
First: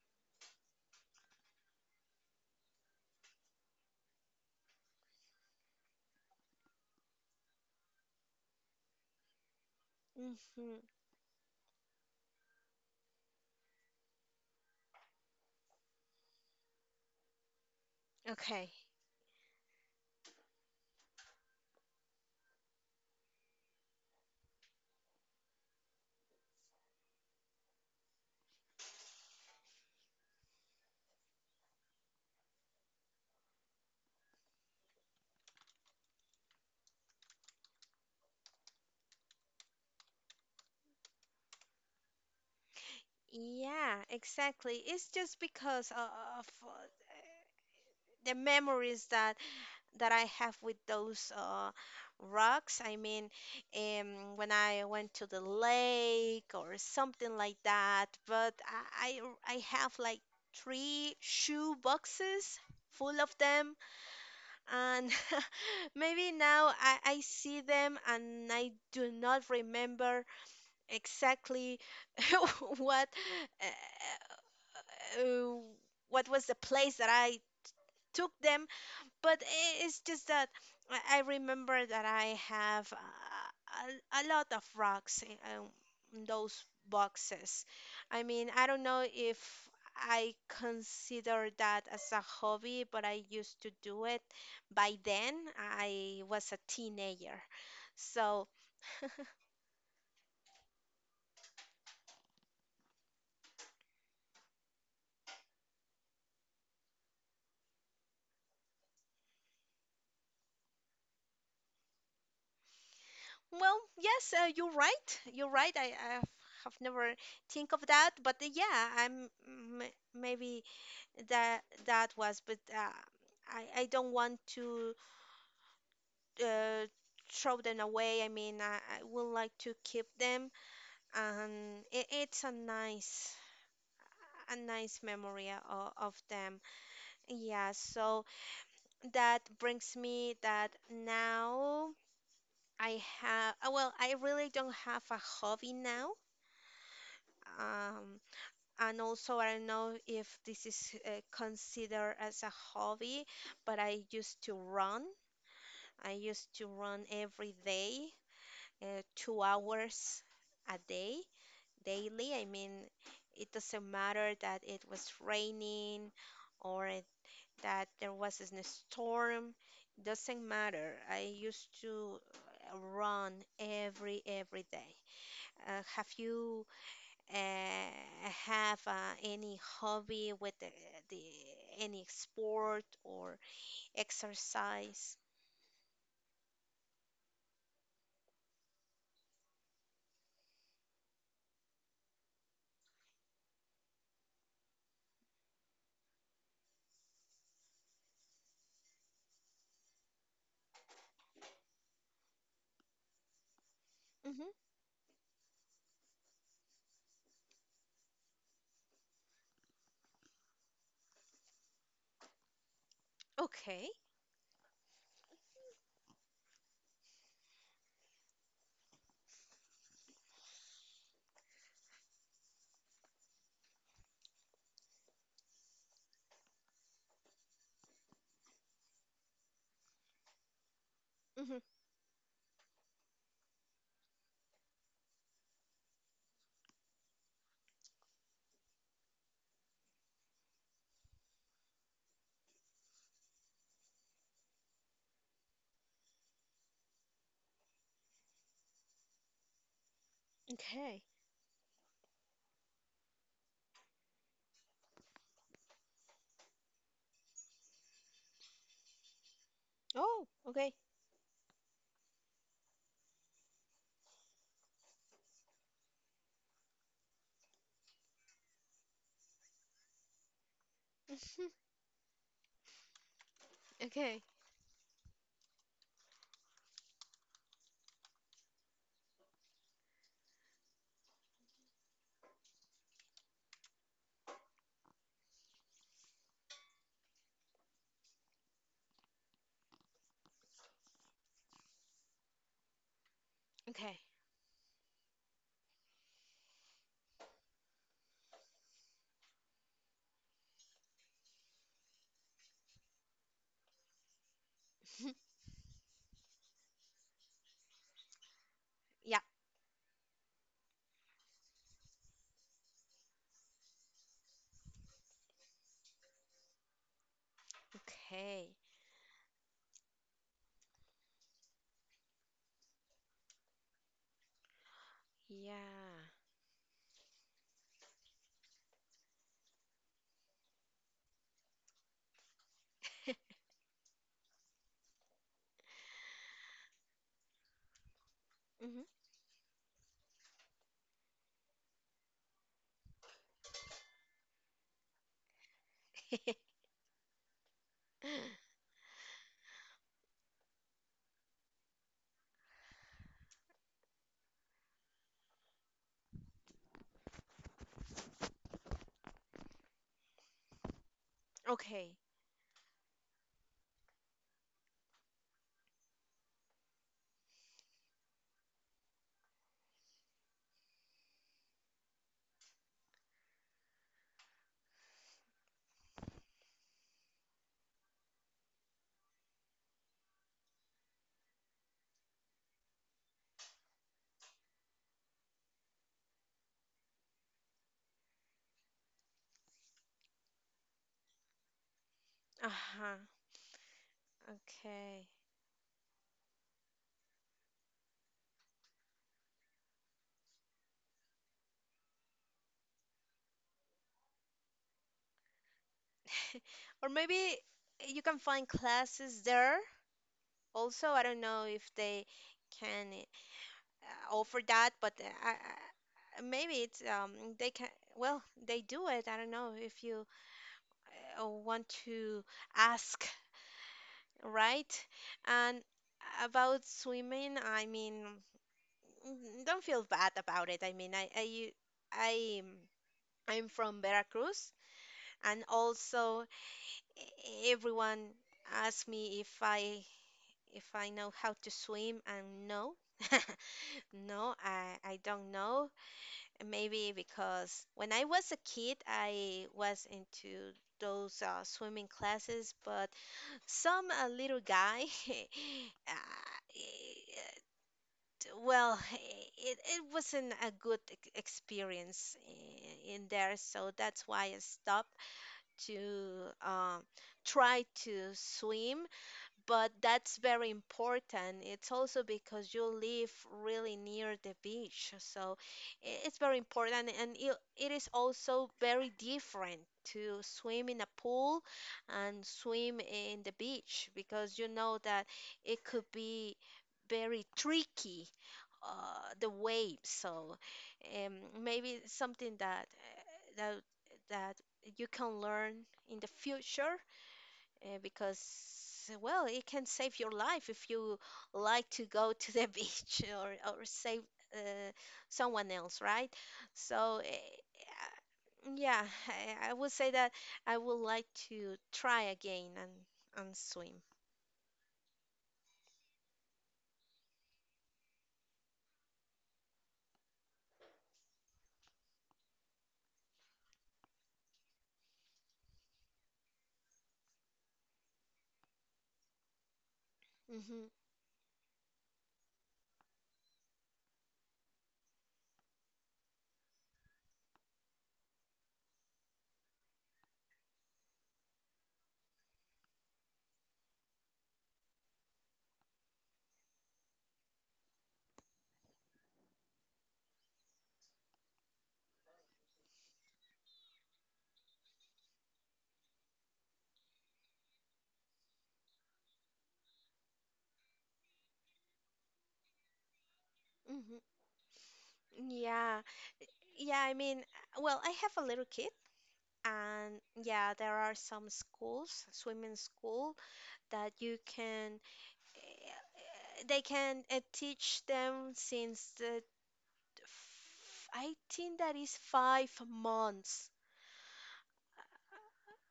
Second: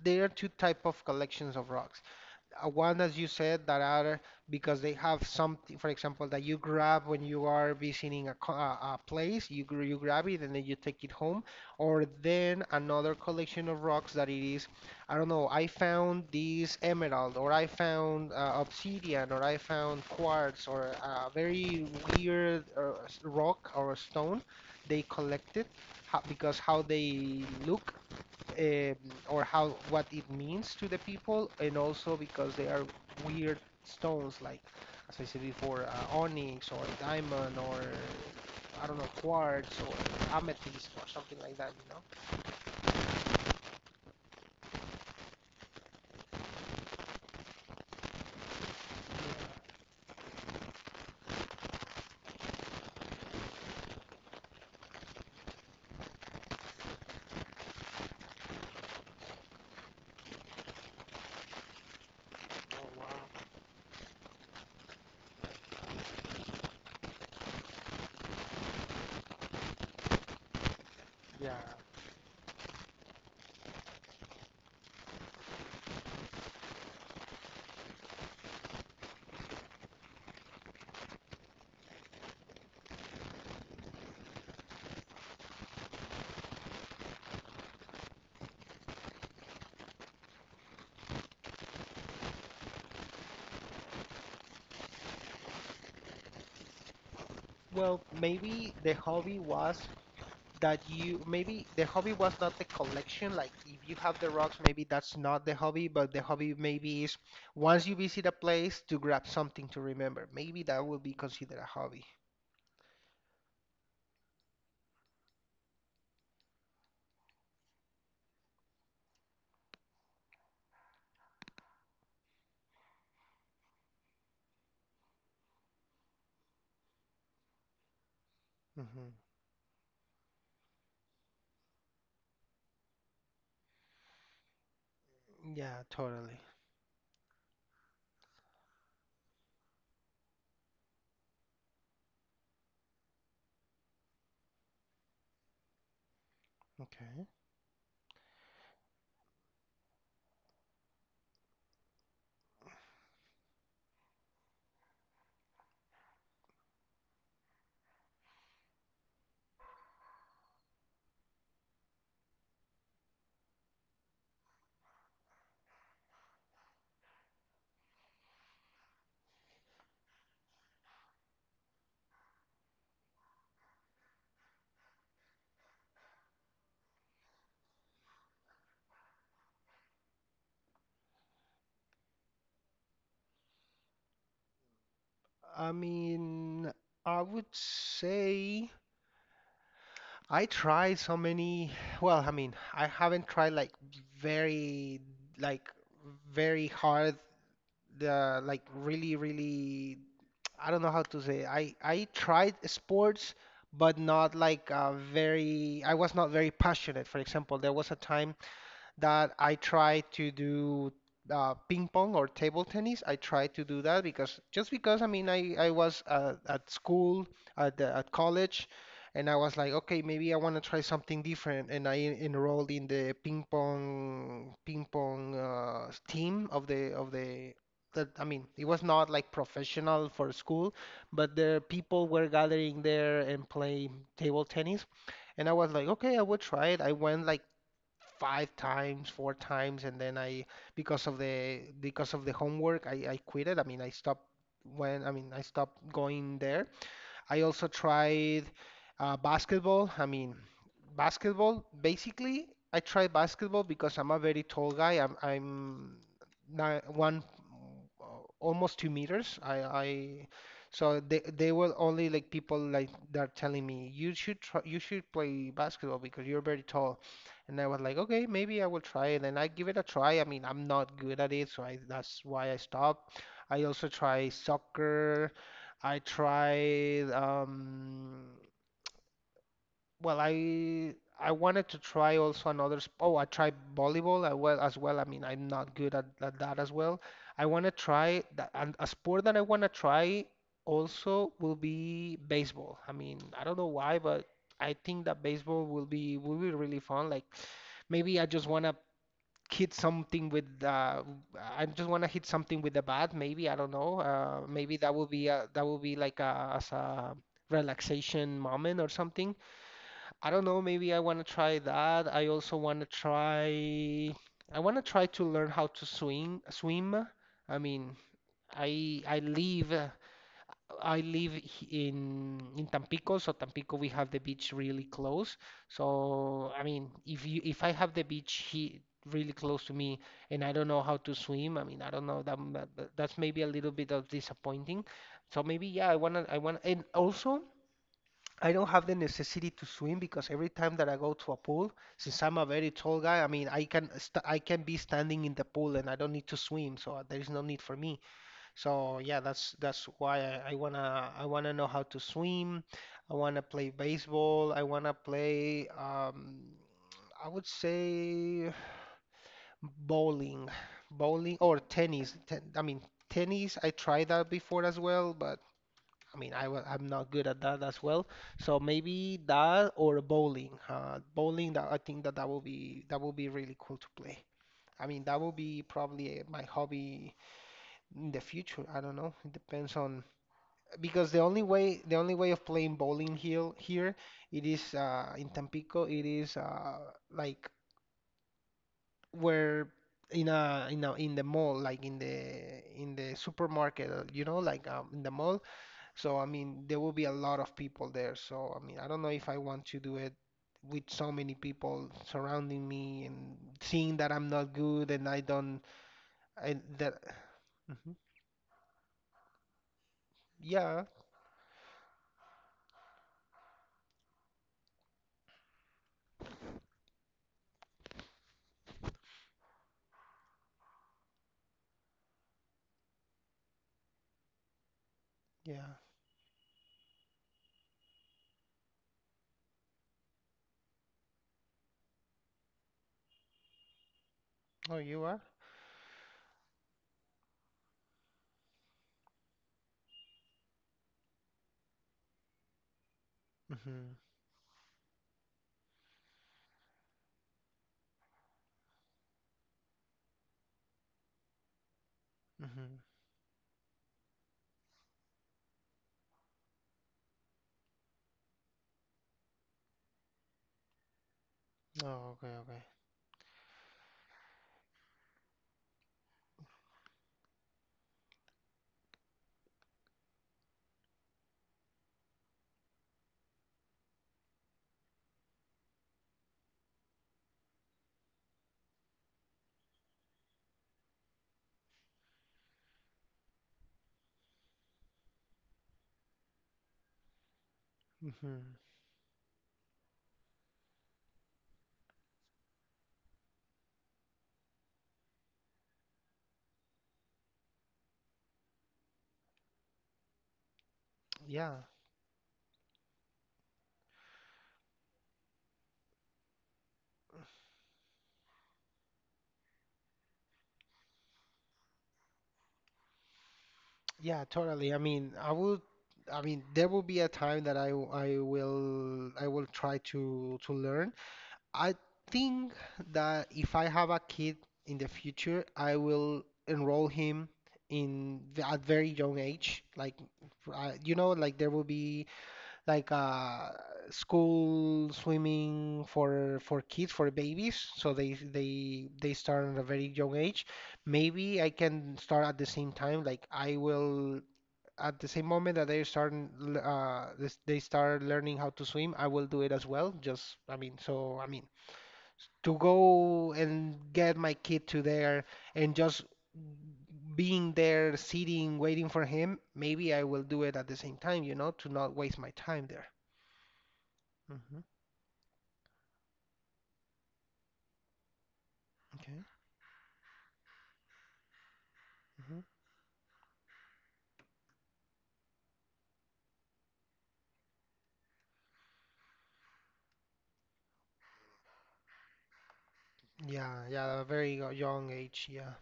S2: there are two type of collections of rocks. Uh, one, as you said, that are, because they have something, for example, that you grab when you are visiting a, co- a place, you, you grab it and then
S1: hmm
S2: you take it home. Or then another collection of rocks that it is, I don't know, I found this emerald, or I found
S1: Okay.
S2: obsidian, or I found quartz, or a very weird rock or a stone they collected because how they look, um, or how what it means to the people, and also because they are weird stones like, as I said before, onyx or diamond or I don't know quartz or amethyst or something like that. You know?
S1: Yeah, exactly. It's just because of the memories that
S2: Yeah.
S1: I have with those rocks. I mean, when I went to the lake or something like that. But I I have like three shoe boxes
S2: Oh
S1: full of
S2: wow.
S1: them, and maybe now I see them and I do not remember
S2: Yeah.
S1: exactly what. Uh, uh, what was the place that I took them. But it's just that I remember that I have a lot of rocks in those boxes. I mean, I don't know if I consider that as a hobby, but I used to do it. By then, I was a teenager.
S2: Well,
S1: So,
S2: maybe the hobby was that you maybe the hobby was not the collection. Like if you have the rocks, maybe that's not the hobby, but the hobby maybe is once you visit a place to grab something to remember. Maybe that would be considered a hobby.
S1: well, yes, you're right. You're right. I have never think of that, but yeah, maybe that was, but I don't want to uh, throw them away. I mean, I
S2: Hmm
S1: would like to keep them, and it's a nice memory
S2: Yeah,
S1: of
S2: totally.
S1: them. Yeah, so that brings me that now I have, well, I really don't have a hobby now.
S2: Okay.
S1: Um, And also, I don't know if this is considered as a hobby, but I used to run. I used to run every day, 2 hours a day, daily. I mean, it doesn't matter that it was raining or it- that there was a storm. Doesn't matter. I used to run every day. Have you have any hobby with the any sport or exercise?
S2: I mean, I would say I tried so many. Well, I mean, I haven't tried very, like very hard, the like really, really. I don't know how to say. I tried sports, but not
S1: Hmm.
S2: like very. I was not very passionate. For example, there was a time that I try to do ping pong or table tennis. I try to do
S1: Okay.
S2: that because just because I mean I was at school at the, at college, and I was like, okay, maybe I want to try something different, and I enrolled in the ping pong team of the. That, I mean, it was not like professional for school, but
S1: Hmm.
S2: the people were gathering there and playing table tennis. And I was like, okay, I will try it. I went like five times, four times, and then I because of the homework I quit it. I mean I stopped when I mean I stopped going there. I also tried basketball. I mean,
S1: Okay.
S2: basketball, basically, I tried basketball because I'm a very tall guy. One, uh, almost 2 meters.
S1: Oh, okay.
S2: So they were only like people like that are telling me, you should try, you should play basketball because you're very tall. And I was like, okay, maybe I will try it. And I give it a try. I mean, I'm not good at
S1: Mhm.
S2: it, so I, that's why I stopped. I also
S1: Okay.
S2: try soccer. I tried well I wanted to try also another oh I tried volleyball as well I mean I'm not good at that as well. I want to try that, and a sport that I want to try also will be baseball. I mean, I don't know
S1: Okay.
S2: why, but I think that baseball will be really fun, like maybe I just want to hit something with I just want to hit something with the bat. Maybe I don't know. Maybe that will be a, that will be like a, as a relaxation moment or
S1: Yeah.
S2: something. I don't know. Maybe I want to try that. I also want to try. I want to try to learn how to swing swim. I mean,
S1: Okay.
S2: I live I live in Tampico, so Tampico we have the beach really close.
S1: Yeah.
S2: So I mean, if you if I have the beach he really close to me and I don't know how to swim, I mean, I don't know that's maybe a little bit of disappointing. So maybe yeah, I want, and also I don't
S1: Hmm.
S2: have the necessity to swim because every time that I go to a pool, since I'm a very tall guy, I mean, I can be standing in the pool and I don't need to swim, so there is no need for me. So yeah, that's why I wanna know how to swim. I wanna play baseball. I wanna play I would say bowling, bowling or
S1: Okay.
S2: tennis. I mean tennis. I tried that before as well, but I mean I'm not good at that as well. So maybe that or bowling. Bowling. That I think that that will be really cool to play. I mean that will be probably my hobby in the future. I don't know. It depends on because the only way of playing bowling here it is in Tampico it is like where in a in the mall like in the
S1: Uh-huh.
S2: supermarket, you know, like in
S1: Okay.
S2: the mall. So I mean there will be a lot of people there, so I mean I don't know if I want to do it with so many people surrounding me and seeing that I'm not good and I don't I
S1: Or
S2: that.
S1: maybe you
S2: Mhm.
S1: can find classes there. Also,
S2: Yeah.
S1: I don't know if they can. Offer that, but maybe it's they can. Well, they do it. I don't know if you want to ask, right? And
S2: Yeah.
S1: about swimming, I mean, mm, don't feel bad about it. I mean, I you- I I'm from Veracruz,
S2: Oh, you are.
S1: and also everyone asks me if I know how to swim, and no.
S2: Mhm.
S1: No, I don't know. Maybe because when I was a kid, I was into those swimming classes, but
S2: Mhm.
S1: some little guy, uh, it- well, it wasn't a good
S2: Oh,
S1: experience
S2: okay, okay.
S1: in there, so that's why I stopped to um, try to swim. But that's very important. It's also because you live really near the beach, so it's very important, and it is also very different to swim in a pool and swim in the beach because you know that it could be very tricky,
S2: hmm
S1: the waves. So um, maybe it's something that that you can learn in the future, because well it can save your life if you like
S2: Yeah,
S1: to go to the beach or save uh, someone else, right? So yeah, I would say that I would like to try again and swim.
S2: yeah, totally. I mean, I will. I mean, there will be a time that I will try to learn. I think that if I have a kid in the future, I will enroll him in the, at very young age. Like,
S1: Hmm.
S2: I, you know, like there will be like school swimming for kids, for babies. So they they start at a very young age. Maybe I can start at the same time. Like I will at the same moment that they start they start learning how to swim. I will do it as well. Just I mean, so I mean to go and get my kid to there and just being there, sitting, waiting for him, maybe I will do it at the same time, you know, to not waste my time there.
S1: Hmm.
S2: Mm-hmm.
S1: Yeah, yeah, I mean, well, I have a little kid,
S2: Okay.
S1: and yeah, there are some schools
S2: hmm
S1: swimming school that you can eh, they can teach them since the I think that is 5 months.
S2: Yeah, yeah, a very young age, yeah.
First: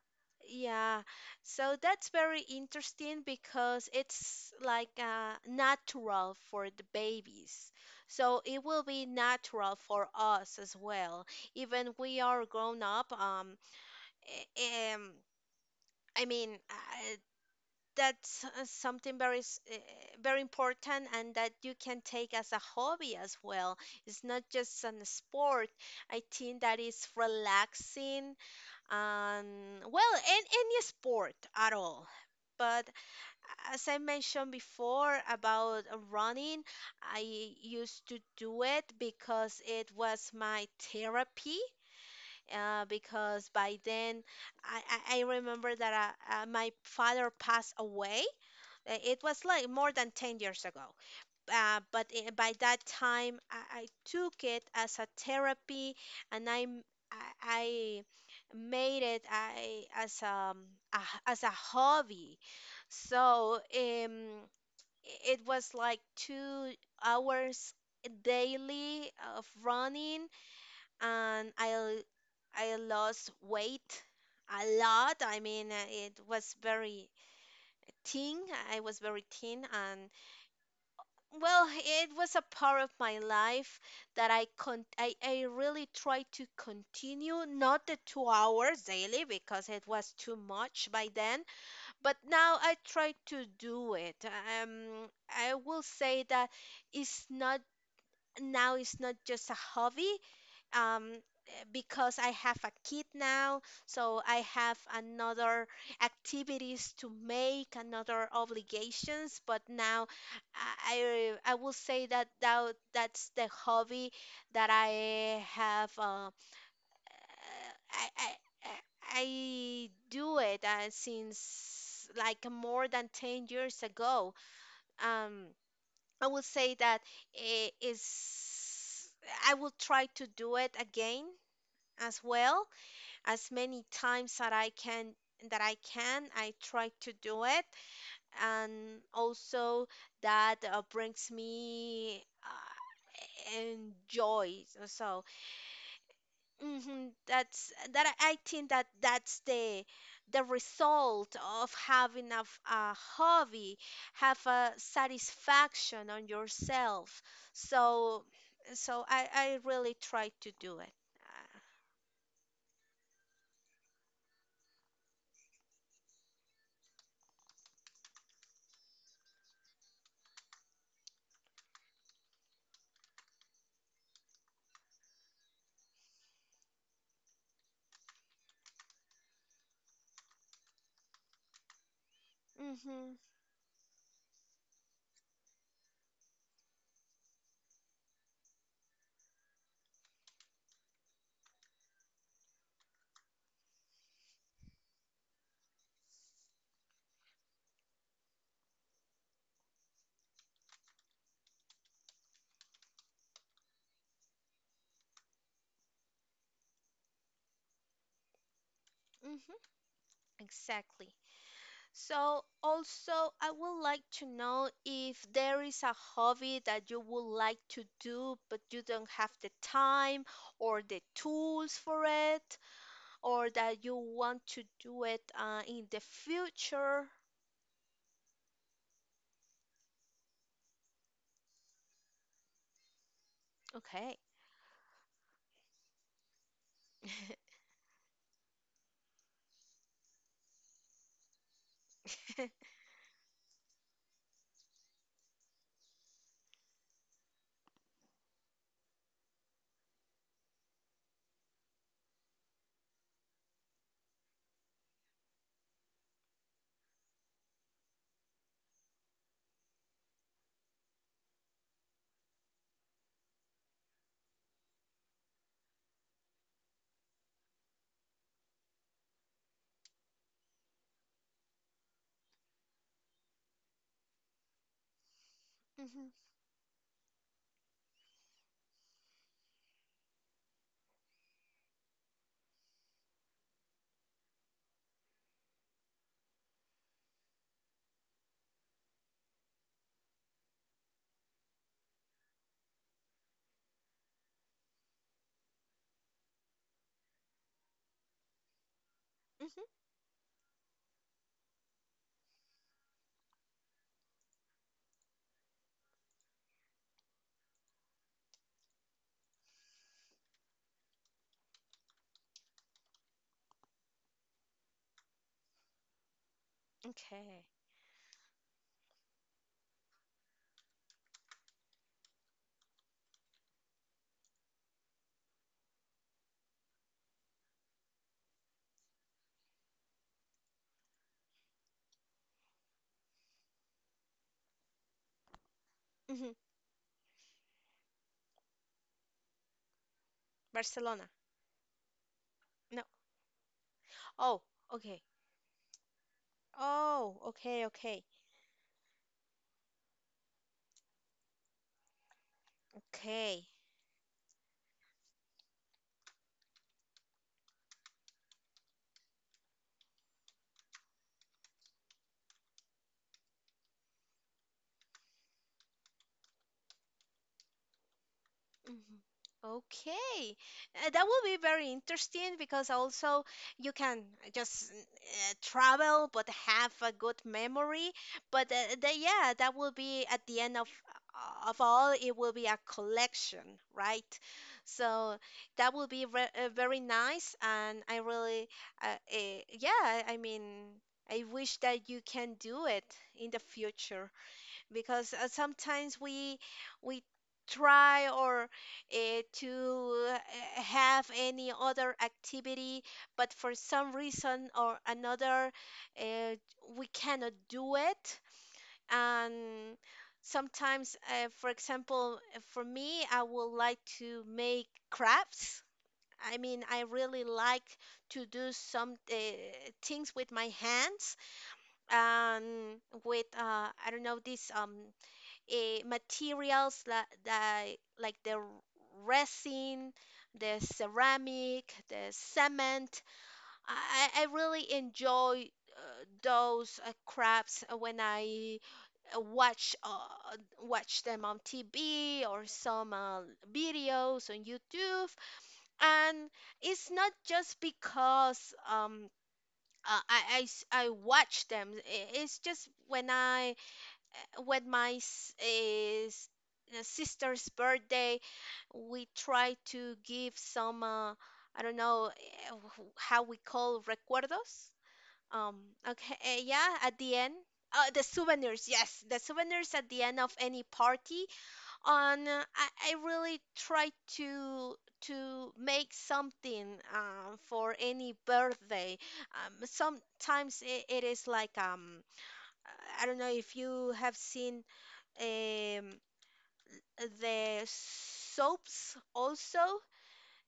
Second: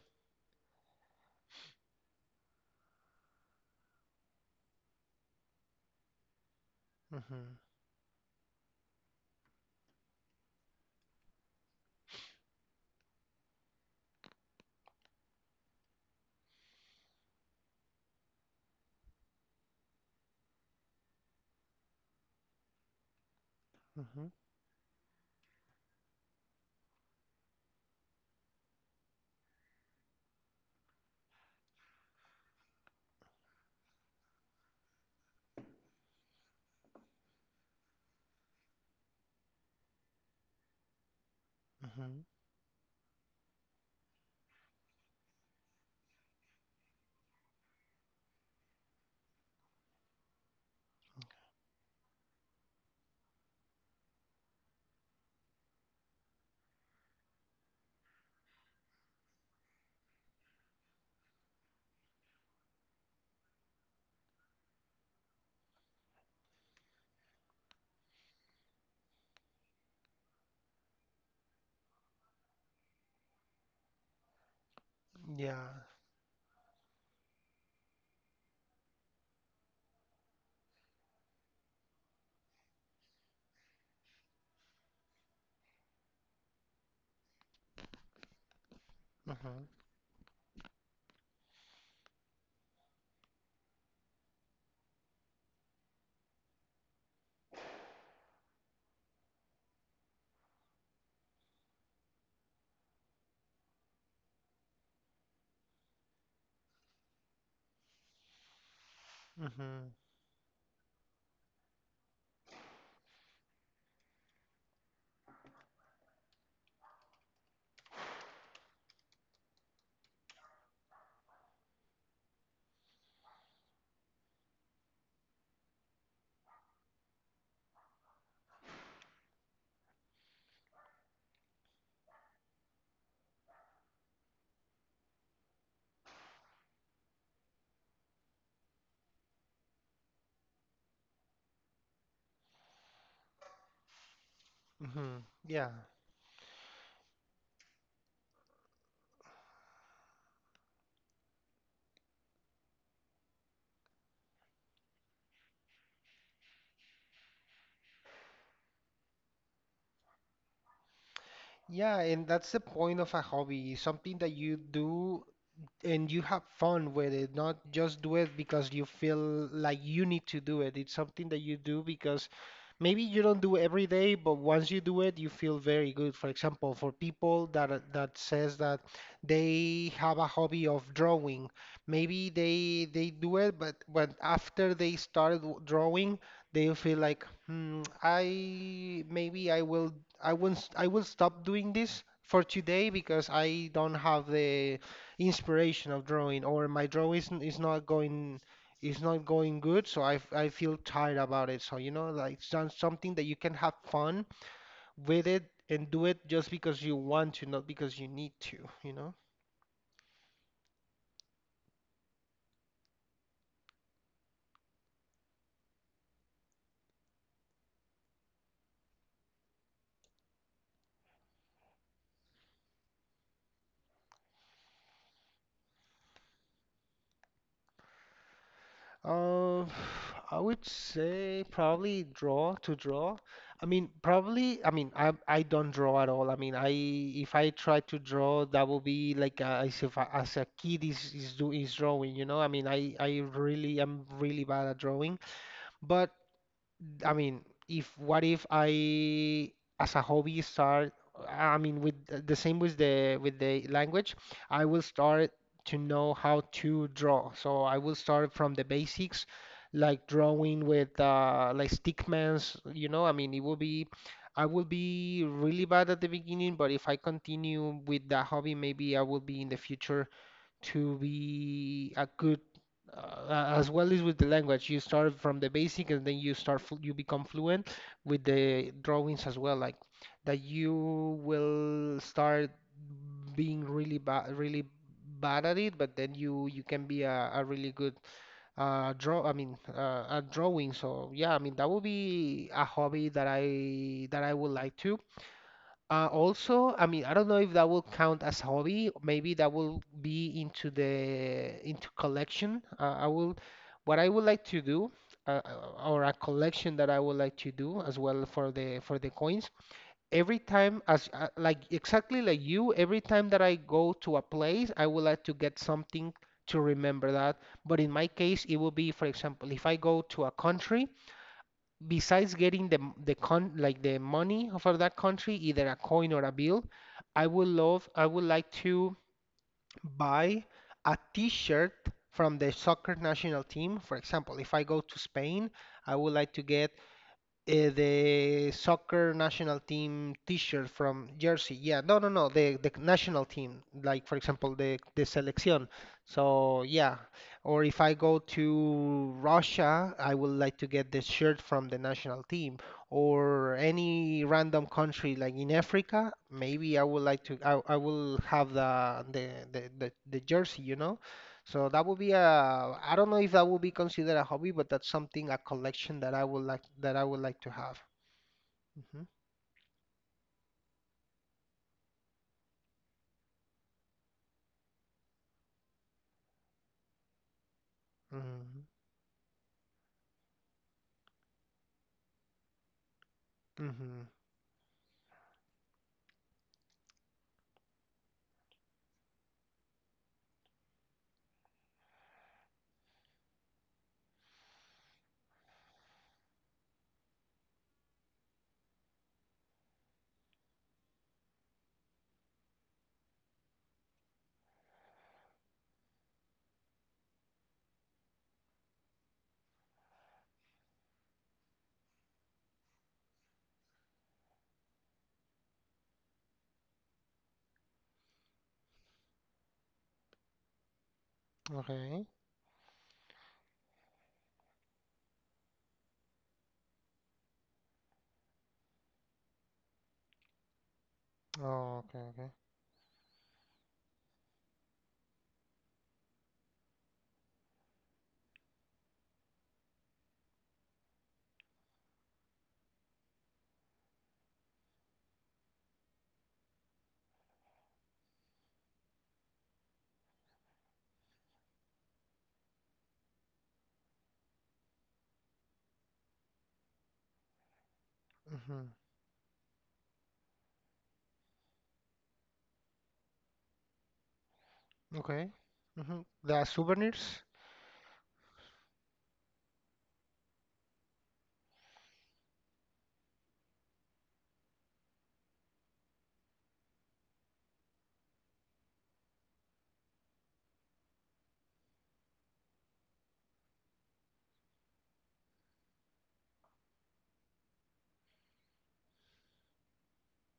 S1: Yeah, so that's very interesting because it's like natural for the
S2: hmm
S1: babies. So it will be natural for us as well. Even we are grown up, eh, um, I mean, that's something very, very important and that you can take as a hobby as well. It's
S2: hmm
S1: not just an sport. I think that is relaxing. Well, in any sport at all. But as I mentioned before about running, I used to do it because it was my therapy.
S2: hmm
S1: Because by then, I, I remember that my father passed away. It was like more than 10 years ago. By that time, I took it as a therapy, and I made it as a, as a hobby. So it was like 2 hours daily of running, and I lost weight a lot. I mean,
S2: Yeah.
S1: it was very thin. I was very thin, and well, it was a part of my life that I really tried to continue, not the 2 hours daily
S2: hmm
S1: because it was too much by then, but now I try to do it. I will say that it's not now it's not just a hobby, um because I have a kid now, so I have another activities to make, another obligations. But
S2: hmm
S1: now, I will say that that's the hobby that I have. I I I do it since like more than 10 years ago. Um, I will say that it is. I will try to do it again as well as many times that I can I try to do it, and also that brings me and joy, so
S2: hmm Yeah.
S1: mhm, that's that I think that that's the result of having a, a hobby, have a satisfaction on yourself. So so I really try to do it.
S2: Yeah, and that's the point of a hobby, something that you do and you have fun with it, not just do it because you feel like you need to do it. It's something that you do because maybe you don't do it every day, but once you do it, you feel very good. For example, for people that says that they have a hobby of drawing, maybe
S1: uh,
S2: they
S1: mhm
S2: do it, but after they started drawing, they feel like, hmm, I maybe I will I won't I will stop doing this for today because I don't have the inspiration of drawing, or my drawing is not going good, so I feel tired about it. So you know, like something that you can have fun with it and do it just because you want to, not because you need to, you know.
S1: mhm, exactly. So, also, I would like to know if there is a hobby that you would like to do, but you don't have the time or the tools for it, or that you want to do it in the future.
S2: Uh, I would say probably draw to draw. I mean,
S1: Okay.
S2: probably, I mean, I don't draw at all. I mean, I if I try to draw, that will be like as if I, as a kid is drawing, you know? I
S1: Hmm.
S2: mean, I really am really bad at drawing. But I mean, if what if I, as a hobby, start, I mean, with the same with the language, I will start to know how to draw. So I will start from the basics, like drawing with like stickmans, you know, I mean, it will be, I will be really bad at the beginning, but if I continue with that hobby, maybe I will be in the future to be a good as well as with the language you start from the basic and then you start you become fluent with the drawings as well, like that you will start being really bad at it, but then you can be a really good draw I mean at drawing. So yeah, I mean that would be a hobby that I would like to. Also, I mean, I don't know if that will count as hobby. Maybe that
S1: Hmm.
S2: will be into the into collection. I will, what I would like to do, or a collection that I would like to do as well for the coins. Every time, as like exactly like you, every time that I go to a place, I would like to get something to remember that.
S1: Okay.
S2: But in my case, it will be, for example, if I go to a country, besides getting the con like the money for that country, either a coin or a bill, I would like to buy a t-shirt from the soccer national team. For example, if I go to Spain, I would
S1: Hmm.
S2: like to get the soccer national team t-shirt
S1: Barcelona.
S2: from Jersey. Yeah, no, no, no. The
S1: No.
S2: national team, like for
S1: Oh,
S2: example,
S1: okay.
S2: the selección. So yeah,
S1: Oh, okay,
S2: or if I
S1: okay.
S2: go to Russia, I would like to get the shirt from the national team,
S1: Okay.
S2: or any random country like in Africa. Maybe I would like to. I will have the jersey, you know. So that would be a, I don't know if that would be considered a hobby, but that's something, a collection that I would like that I would like to have.
S1: Mhm.
S2: hmm
S1: Okay, that will be very interesting because also you can just travel but have a good memory. But
S2: hmm
S1: yeah, that will be at the end of all, it will be a collection, right?
S2: hmm
S1: So that will be re very nice, and I really, uh, yeah, I mean, I wish that you can do it in the future because sometimes we try or to have any other activity, but for some reason or another, uh, we cannot do it. And sometimes, for example, for me, I would like to make crafts. I mean, I really like to do some things with my hands
S2: Okay.
S1: and with I don't know these materials that like the resin, the ceramic,
S2: Oh, okay,
S1: the
S2: okay.
S1: cement. I really enjoy those crafts when I uh, watch uh, watch them on TV or some videos on YouTube. And it's not just because I watch them. It's just when I when my s- is sister's birthday,
S2: hmm
S1: we try to give some I don't know how we call recuerdos.
S2: Okay.
S1: Um, okay,
S2: The
S1: yeah, at the
S2: souvenirs?
S1: end. The souvenirs, yes, the souvenirs at the end of any party. On, I really try to to make something for any birthday. Sometimes it is like I don't know if you have seen um, the soaps also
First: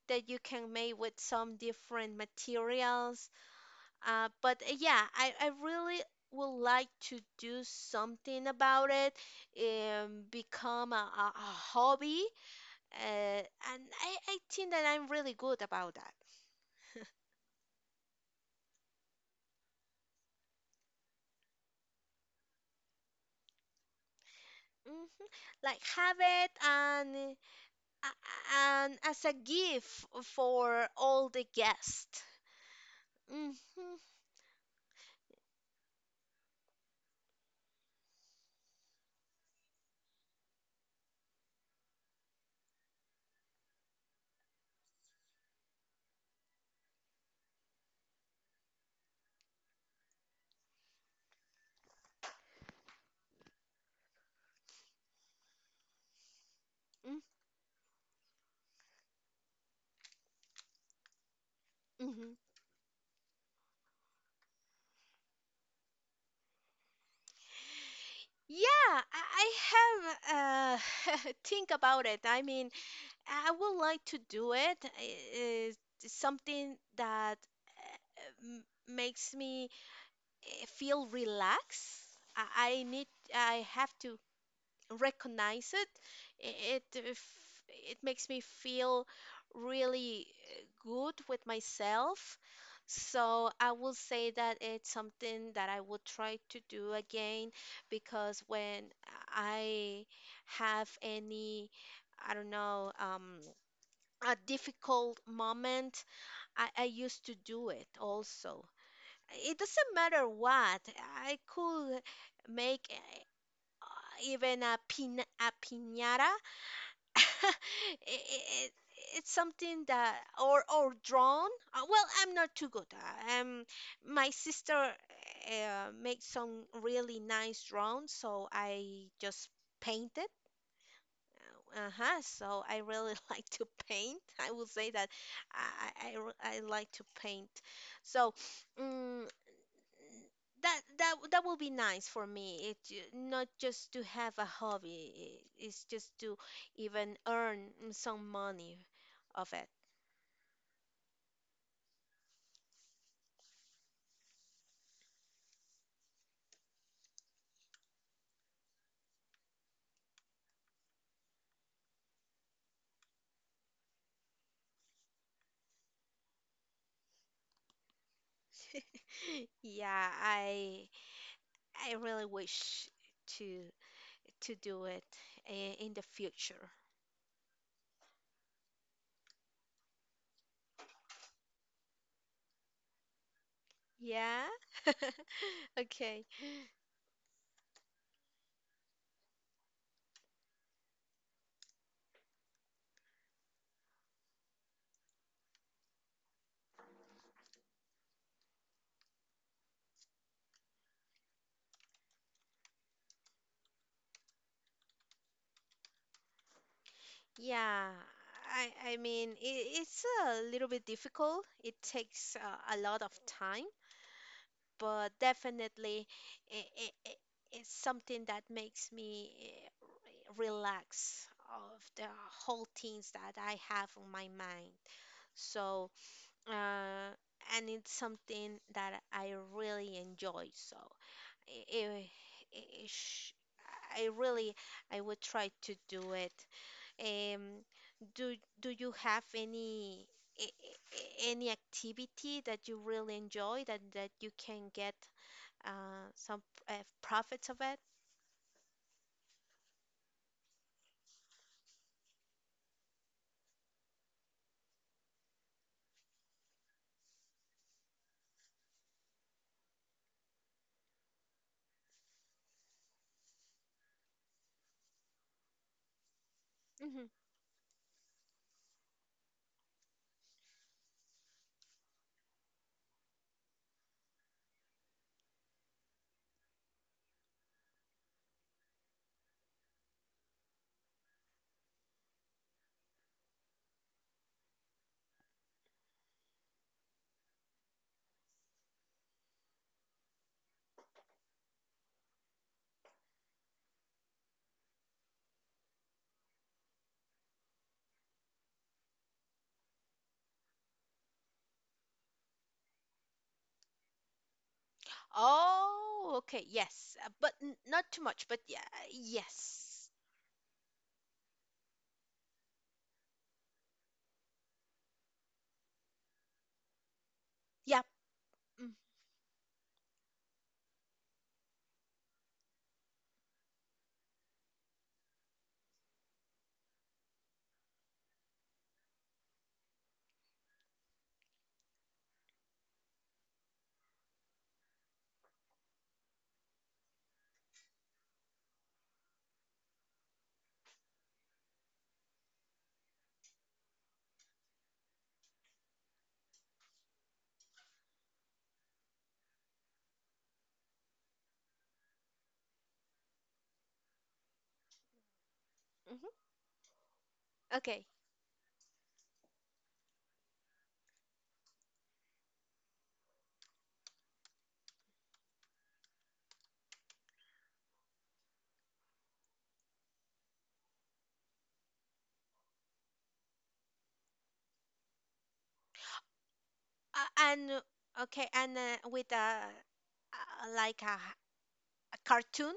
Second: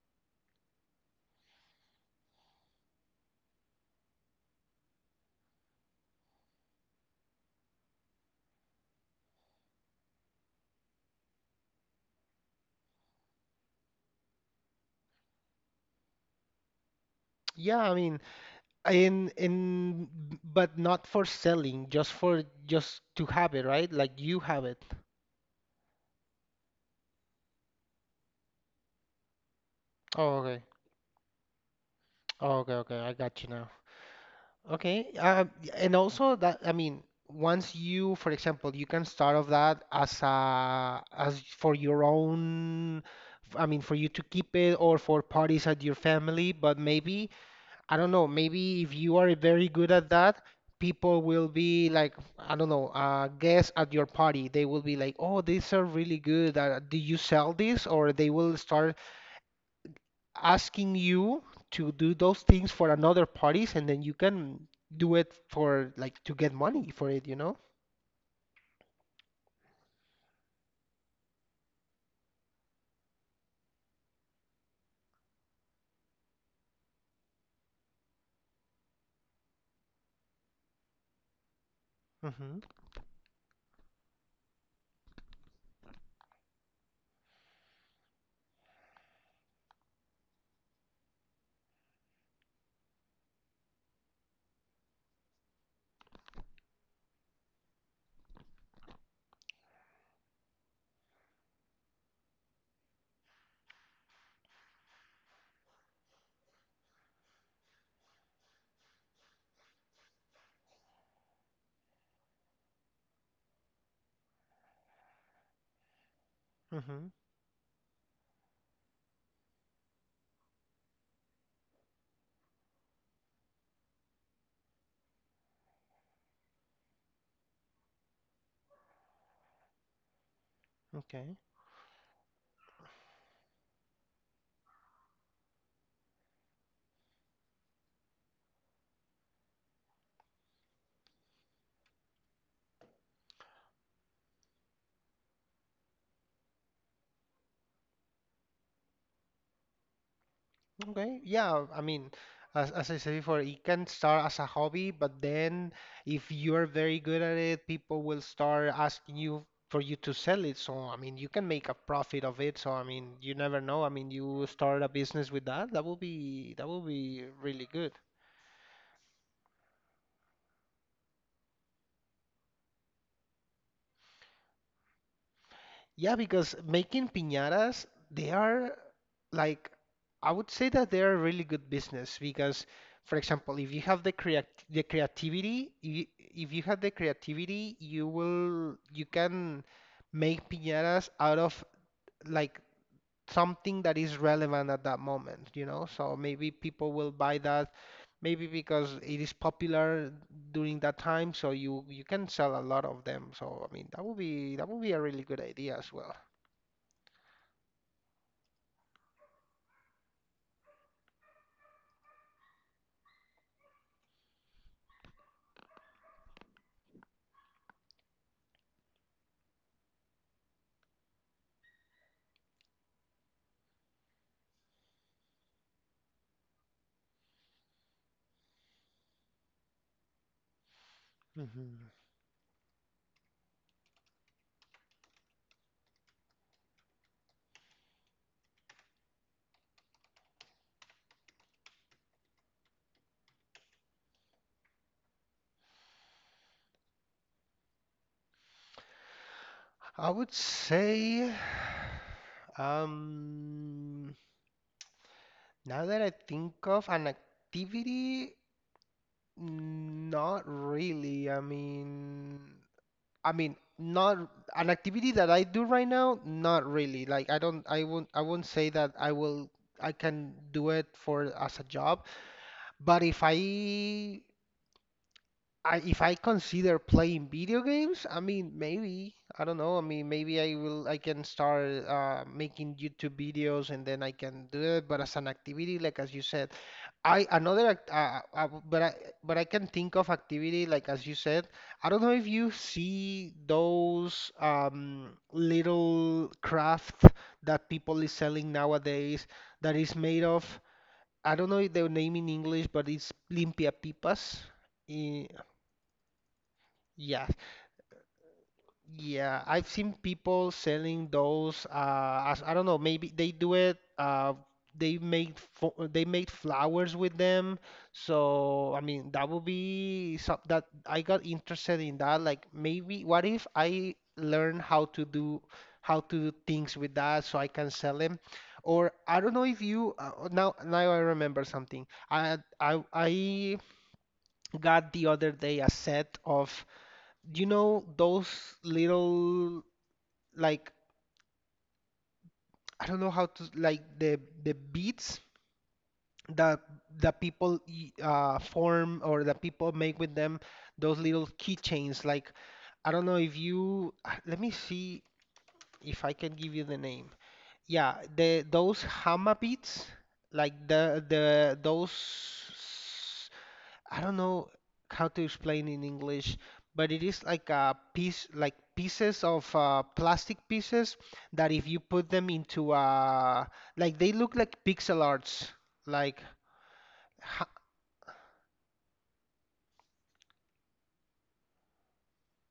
S1: that you can make with some different materials. But Yeah, I really would like to do something about it, become a hobby, and I think that I'm really good about that.
S2: Yeah, I mean, in but not for selling, just for just to have it, right? Like you have it.
S1: Hmm. Like have it uh, and as a gift
S2: Oh, okay.
S1: for all the guests.
S2: Oh, okay, okay. I got you now. Okay, and also that I mean, once you, for example, you can start off that as a as for your own, I mean, for you to keep it or for parties at your family. But maybe I don't know. Maybe if you are very good at that, people will be like, I don't know, guests at your party. They will be like, oh, these are really good. Do
S1: Hmm.
S2: you sell this? Or they will start asking you to do those things for another parties and then you can do it for like to get money for it, you know?
S1: Yeah, I have think about it. I mean, I would like to do it. It's something that makes me feel relaxed. I,
S2: Mm-hmm.
S1: I need, I have to recognize it, it it f- it makes me feel really good with myself. So I will say that it's something that I will try to do again because when I have any, I don't know, a difficult moment, I used to do it also. It doesn't matter what, I could make even a piñata.
S2: Mm-hmm.
S1: it, it, it's something that or drawn. Well, I'm not too good. My sister makes some really nice drawings, so I just paint it.
S2: Okay.
S1: Uh-huh. So I really like to paint. I will say that I like to paint. So, mm that that will be nice for me. Not just to have a hobby, it's just to even earn some money of it.
S2: Okay. Yeah, I mean, as I said before, it can start as a hobby, but then if you're very good at it, people will start asking you for you to sell it. So, I mean, you can make a profit of it. So, I mean, you never know. I mean, you start a business with that. That will be really good.
S1: Yeah, I really wish to to do it in the
S2: Yeah, because
S1: future.
S2: making piñatas, they are like, I would say that they are a really good business because, for example, if you have
S1: Yeah.
S2: the creativity, you,
S1: Okay.
S2: if you have the creativity, you can make piñatas out of like something that is relevant at that moment, you know? So maybe people will buy that, maybe because it is popular during that time, so you can sell a lot of them. So I mean, that would be a really good idea as well.
S1: Yeah. I mean, it's a little bit difficult. It takes a lot of time, but definitely it, it, it, it's something that makes me relax of the whole things that I have on my mind. So, uh, and it's something that I really enjoy. So, i-
S2: Mhm.
S1: i- i- i- sh- I really I would try to do it. Um, do do you have any any activity that you really enjoy that that you can get some uh, profits of it.
S2: I would say, um, now that I think of an activity, not really. I mean, not an activity that I do right now, not
S1: hmm
S2: really. Like I won't say that I will, I can do it for as a job. But if I I, if I consider playing video games, I mean, maybe, I don't know. I mean, maybe I can start making YouTube videos and then I can do it. But as an activity, like as you said, I another, act- but I can think of activity, like as you said. I don't know if you see those little craft that people is selling nowadays that is made of, I don't know the name in English, but it's limpia pipas. Eh,
S1: Oh, okay, yes,
S2: yeah,
S1: but n not too much, but yeah,
S2: Yeah, I've
S1: yes,
S2: seen people selling those. As, I don't know, maybe they do it. They made flowers with them.
S1: yep. Mm.
S2: So I mean, that would be some that I got interested in that. Like maybe, what if I learn how to do things with that so I can sell them? Or I don't know if you now I remember something. I got the other day a set of you know those little like I don't know how to like the beats that that people form or that people make with them those little keychains. Like I don't know if you let me see if
S1: Hmm.
S2: I can give you the name.
S1: Okay.
S2: Yeah, the those hammer beats like the those I don't know how to explain in English, but it is like a piece, like pieces of plastic pieces that if you put them into like they look like pixel arts, like
S1: And okay, and with a like a cartoon,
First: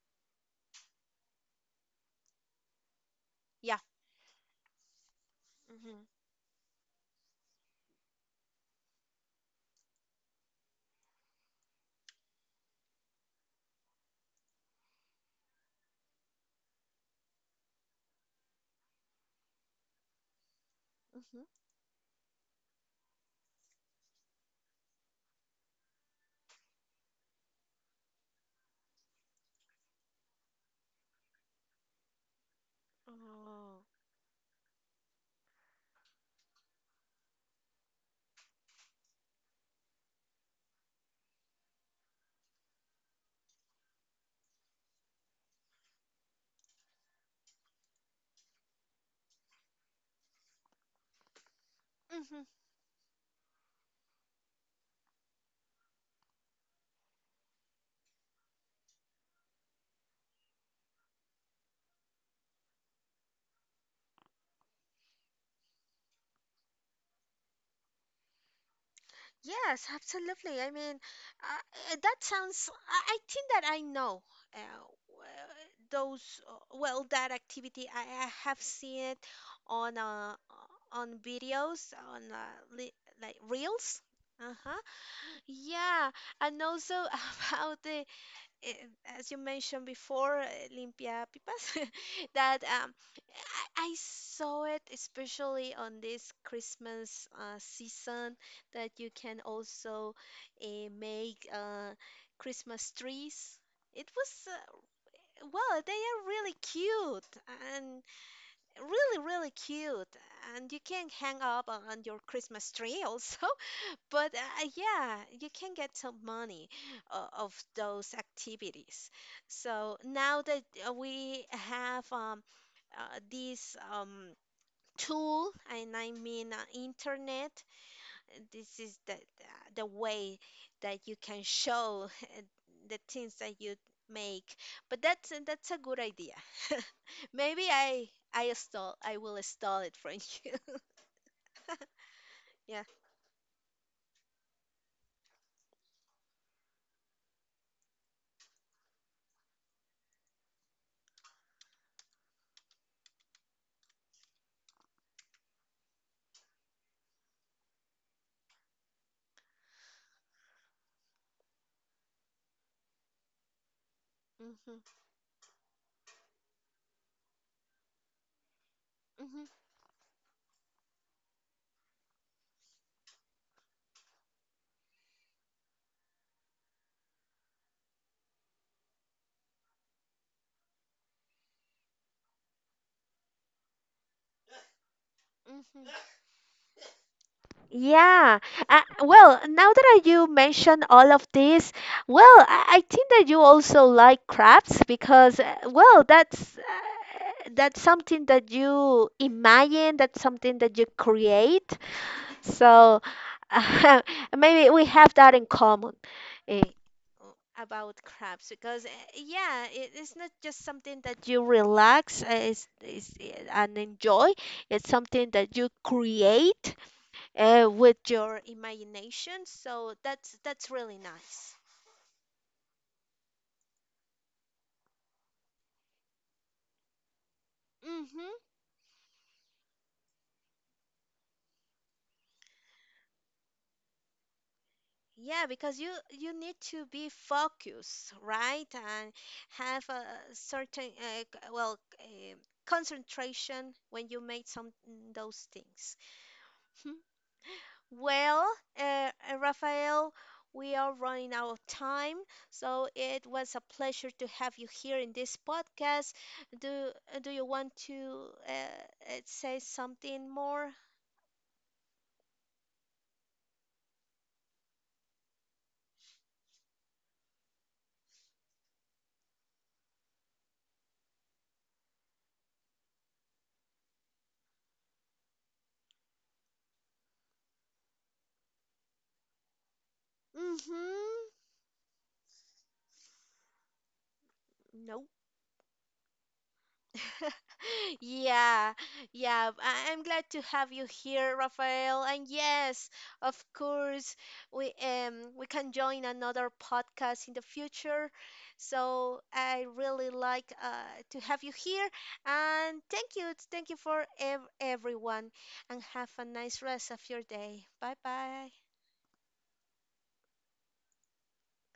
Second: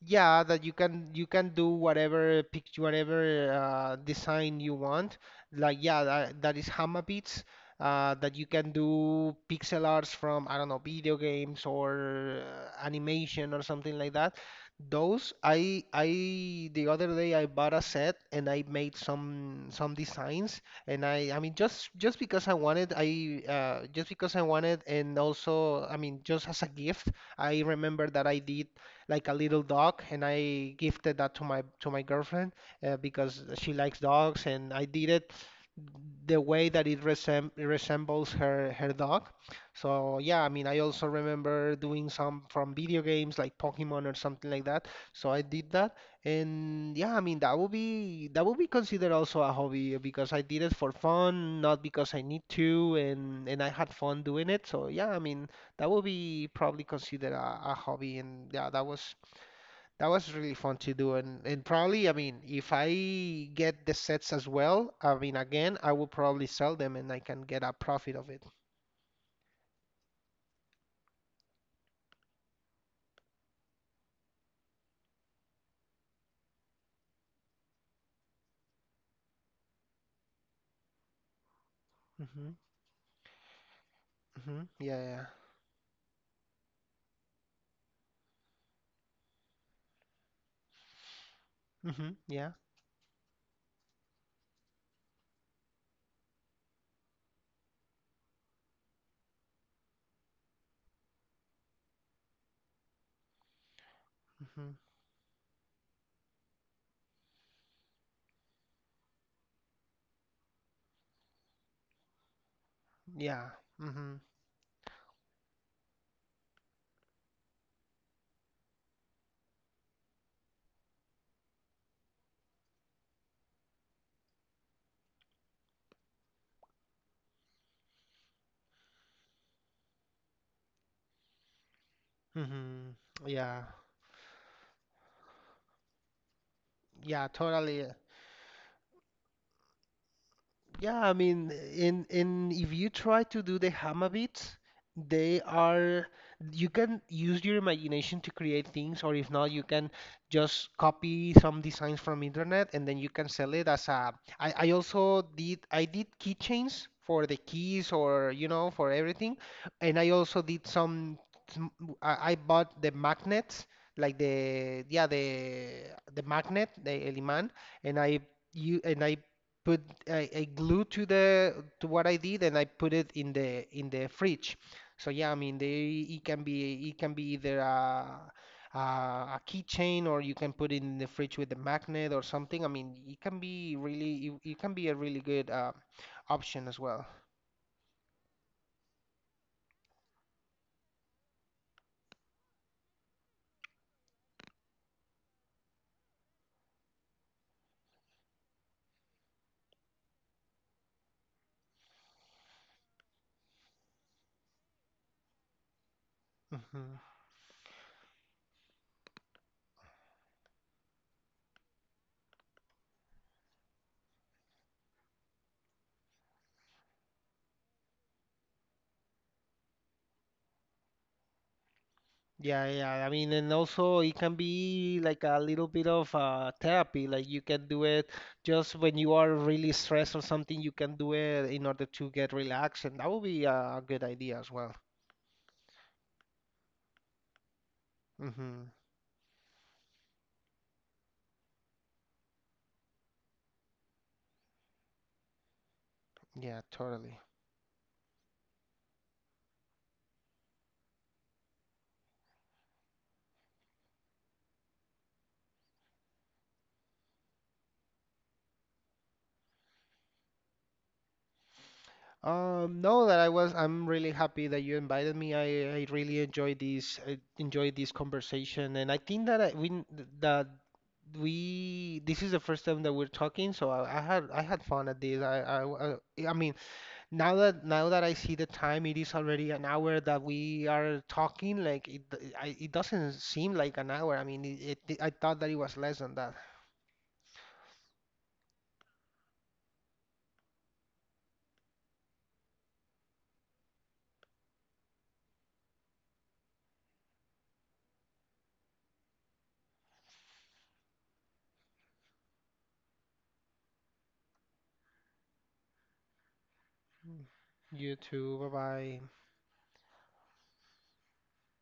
S2: Yeah, that you can do whatever picture, whatever
S1: yeah.
S2: design you want. Like
S1: Hmm.
S2: yeah, that, that is Hama Beats. That you can do pixel arts from I don't know video games or animation or something like that. Those I the other day I bought a set and I made some designs and I
S1: Hmm.
S2: mean just because I wanted I just because I wanted and also I mean just as a gift I remember that I did like a little dog, and I gifted that to my girlfriend because she likes dogs, and I did it the way that it resembles her dog. So yeah, I mean, I also remember doing some from video games like Pokemon or something like that. So I did that, and yeah, I mean that would be considered also a hobby because I did it for fun, not because I need
S1: Oh.
S2: to, and I had fun doing it. So yeah, I mean that will be probably considered a hobby and yeah that was really fun to do and probably I mean if I get the sets as well I mean again I will probably sell them and I can get a profit of it
S1: Yes, absolutely. I mean, that sounds, I think that I know uh, w- those, well, that activity. I have seen it on uh, on videos, on
S2: mm-hmm.
S1: li like reels.
S2: Mm-hmm.
S1: Uh-huh.
S2: Yeah, yeah.
S1: Yeah, and also about the, eh, as you mentioned before, limpia pipas,
S2: Mm-hmm. Yeah.
S1: that um, I saw it especially on this Christmas season, that you can also make Christmas trees. It was,
S2: Mm-hmm.
S1: well, they are really cute and really, really cute. And you can hang up on your Christmas tree also.
S2: Yeah. Mm-hmm.
S1: But yeah, you can get some money of those activities. So now that we have these tool, and I mean internet. This is the way that you can show
S2: Mm-hmm.
S1: the things that
S2: Yeah,
S1: you make. But that's a good idea.
S2: yeah,
S1: Maybe
S2: totally.
S1: I stole I will stall it from you.
S2: Yeah, I mean, in if
S1: Yeah.
S2: you try to do the hammer beats, they are you can use your imagination to create things, or if not, you can just copy some designs from internet and then you can sell it as a. I also did I did keychains for the keys or you know for everything, and I also did some- I bought the magnets like
S1: Hmm.
S2: the yeah the magnet the el imán and I you and I
S1: Hmm.
S2: put I glue to the to what I did and I put it in the fridge. So yeah, I mean they it can be either a, a keychain or you can put it in the fridge with a magnet or something. I mean it can be really it can be a really good
S1: Hmm.
S2: option as well.
S1: Yeah. Well, now that you mention all of this, well, I think that you also like crafts because, well, that's something that you imagine, that's something that you create. So maybe we have that in common eh,
S2: hmm
S1: about crafts because, yeah, it's not just something that you relax, it's, and enjoy. It's something that you create with your imagination. So that's really nice.
S2: Yeah, yeah. I mean, and also it can be like a little bit of therapy. Like you can do it
S1: Mm-hmm.
S2: just when you are really stressed or something, you can do it in order to get relaxed, and that would be a good idea as well.
S1: Yeah, because you need to be focused, right?
S2: hmm
S1: And have a certain concentration when you make some those things.
S2: Yeah,
S1: Hmm.
S2: totally.
S1: Well, Rafael, we are running out of time, so it was a pleasure to have you here in this podcast. Do do you want to say something more.
S2: No, that I was. I'm really happy that you invited me. I enjoyed this conversation, and I think that I, we n- that we this is the first time that we're talking, so I had fun at this. I mean. Now that I see the time, it is already an hour that we are
S1: Mm-hmm.
S2: talking. Like it doesn't seem like an hour. I mean,
S1: No.
S2: I thought that it was less than that.
S1: Yeah, yeah. I- I'm glad to have you here, Rafael. And yes, of course, we can join another podcast in the future. So I really like to have you here. And thank you for ev everyone. And have a nice rest of your day. Bye
S2: You too.
S1: bye.
S2: Bye bye.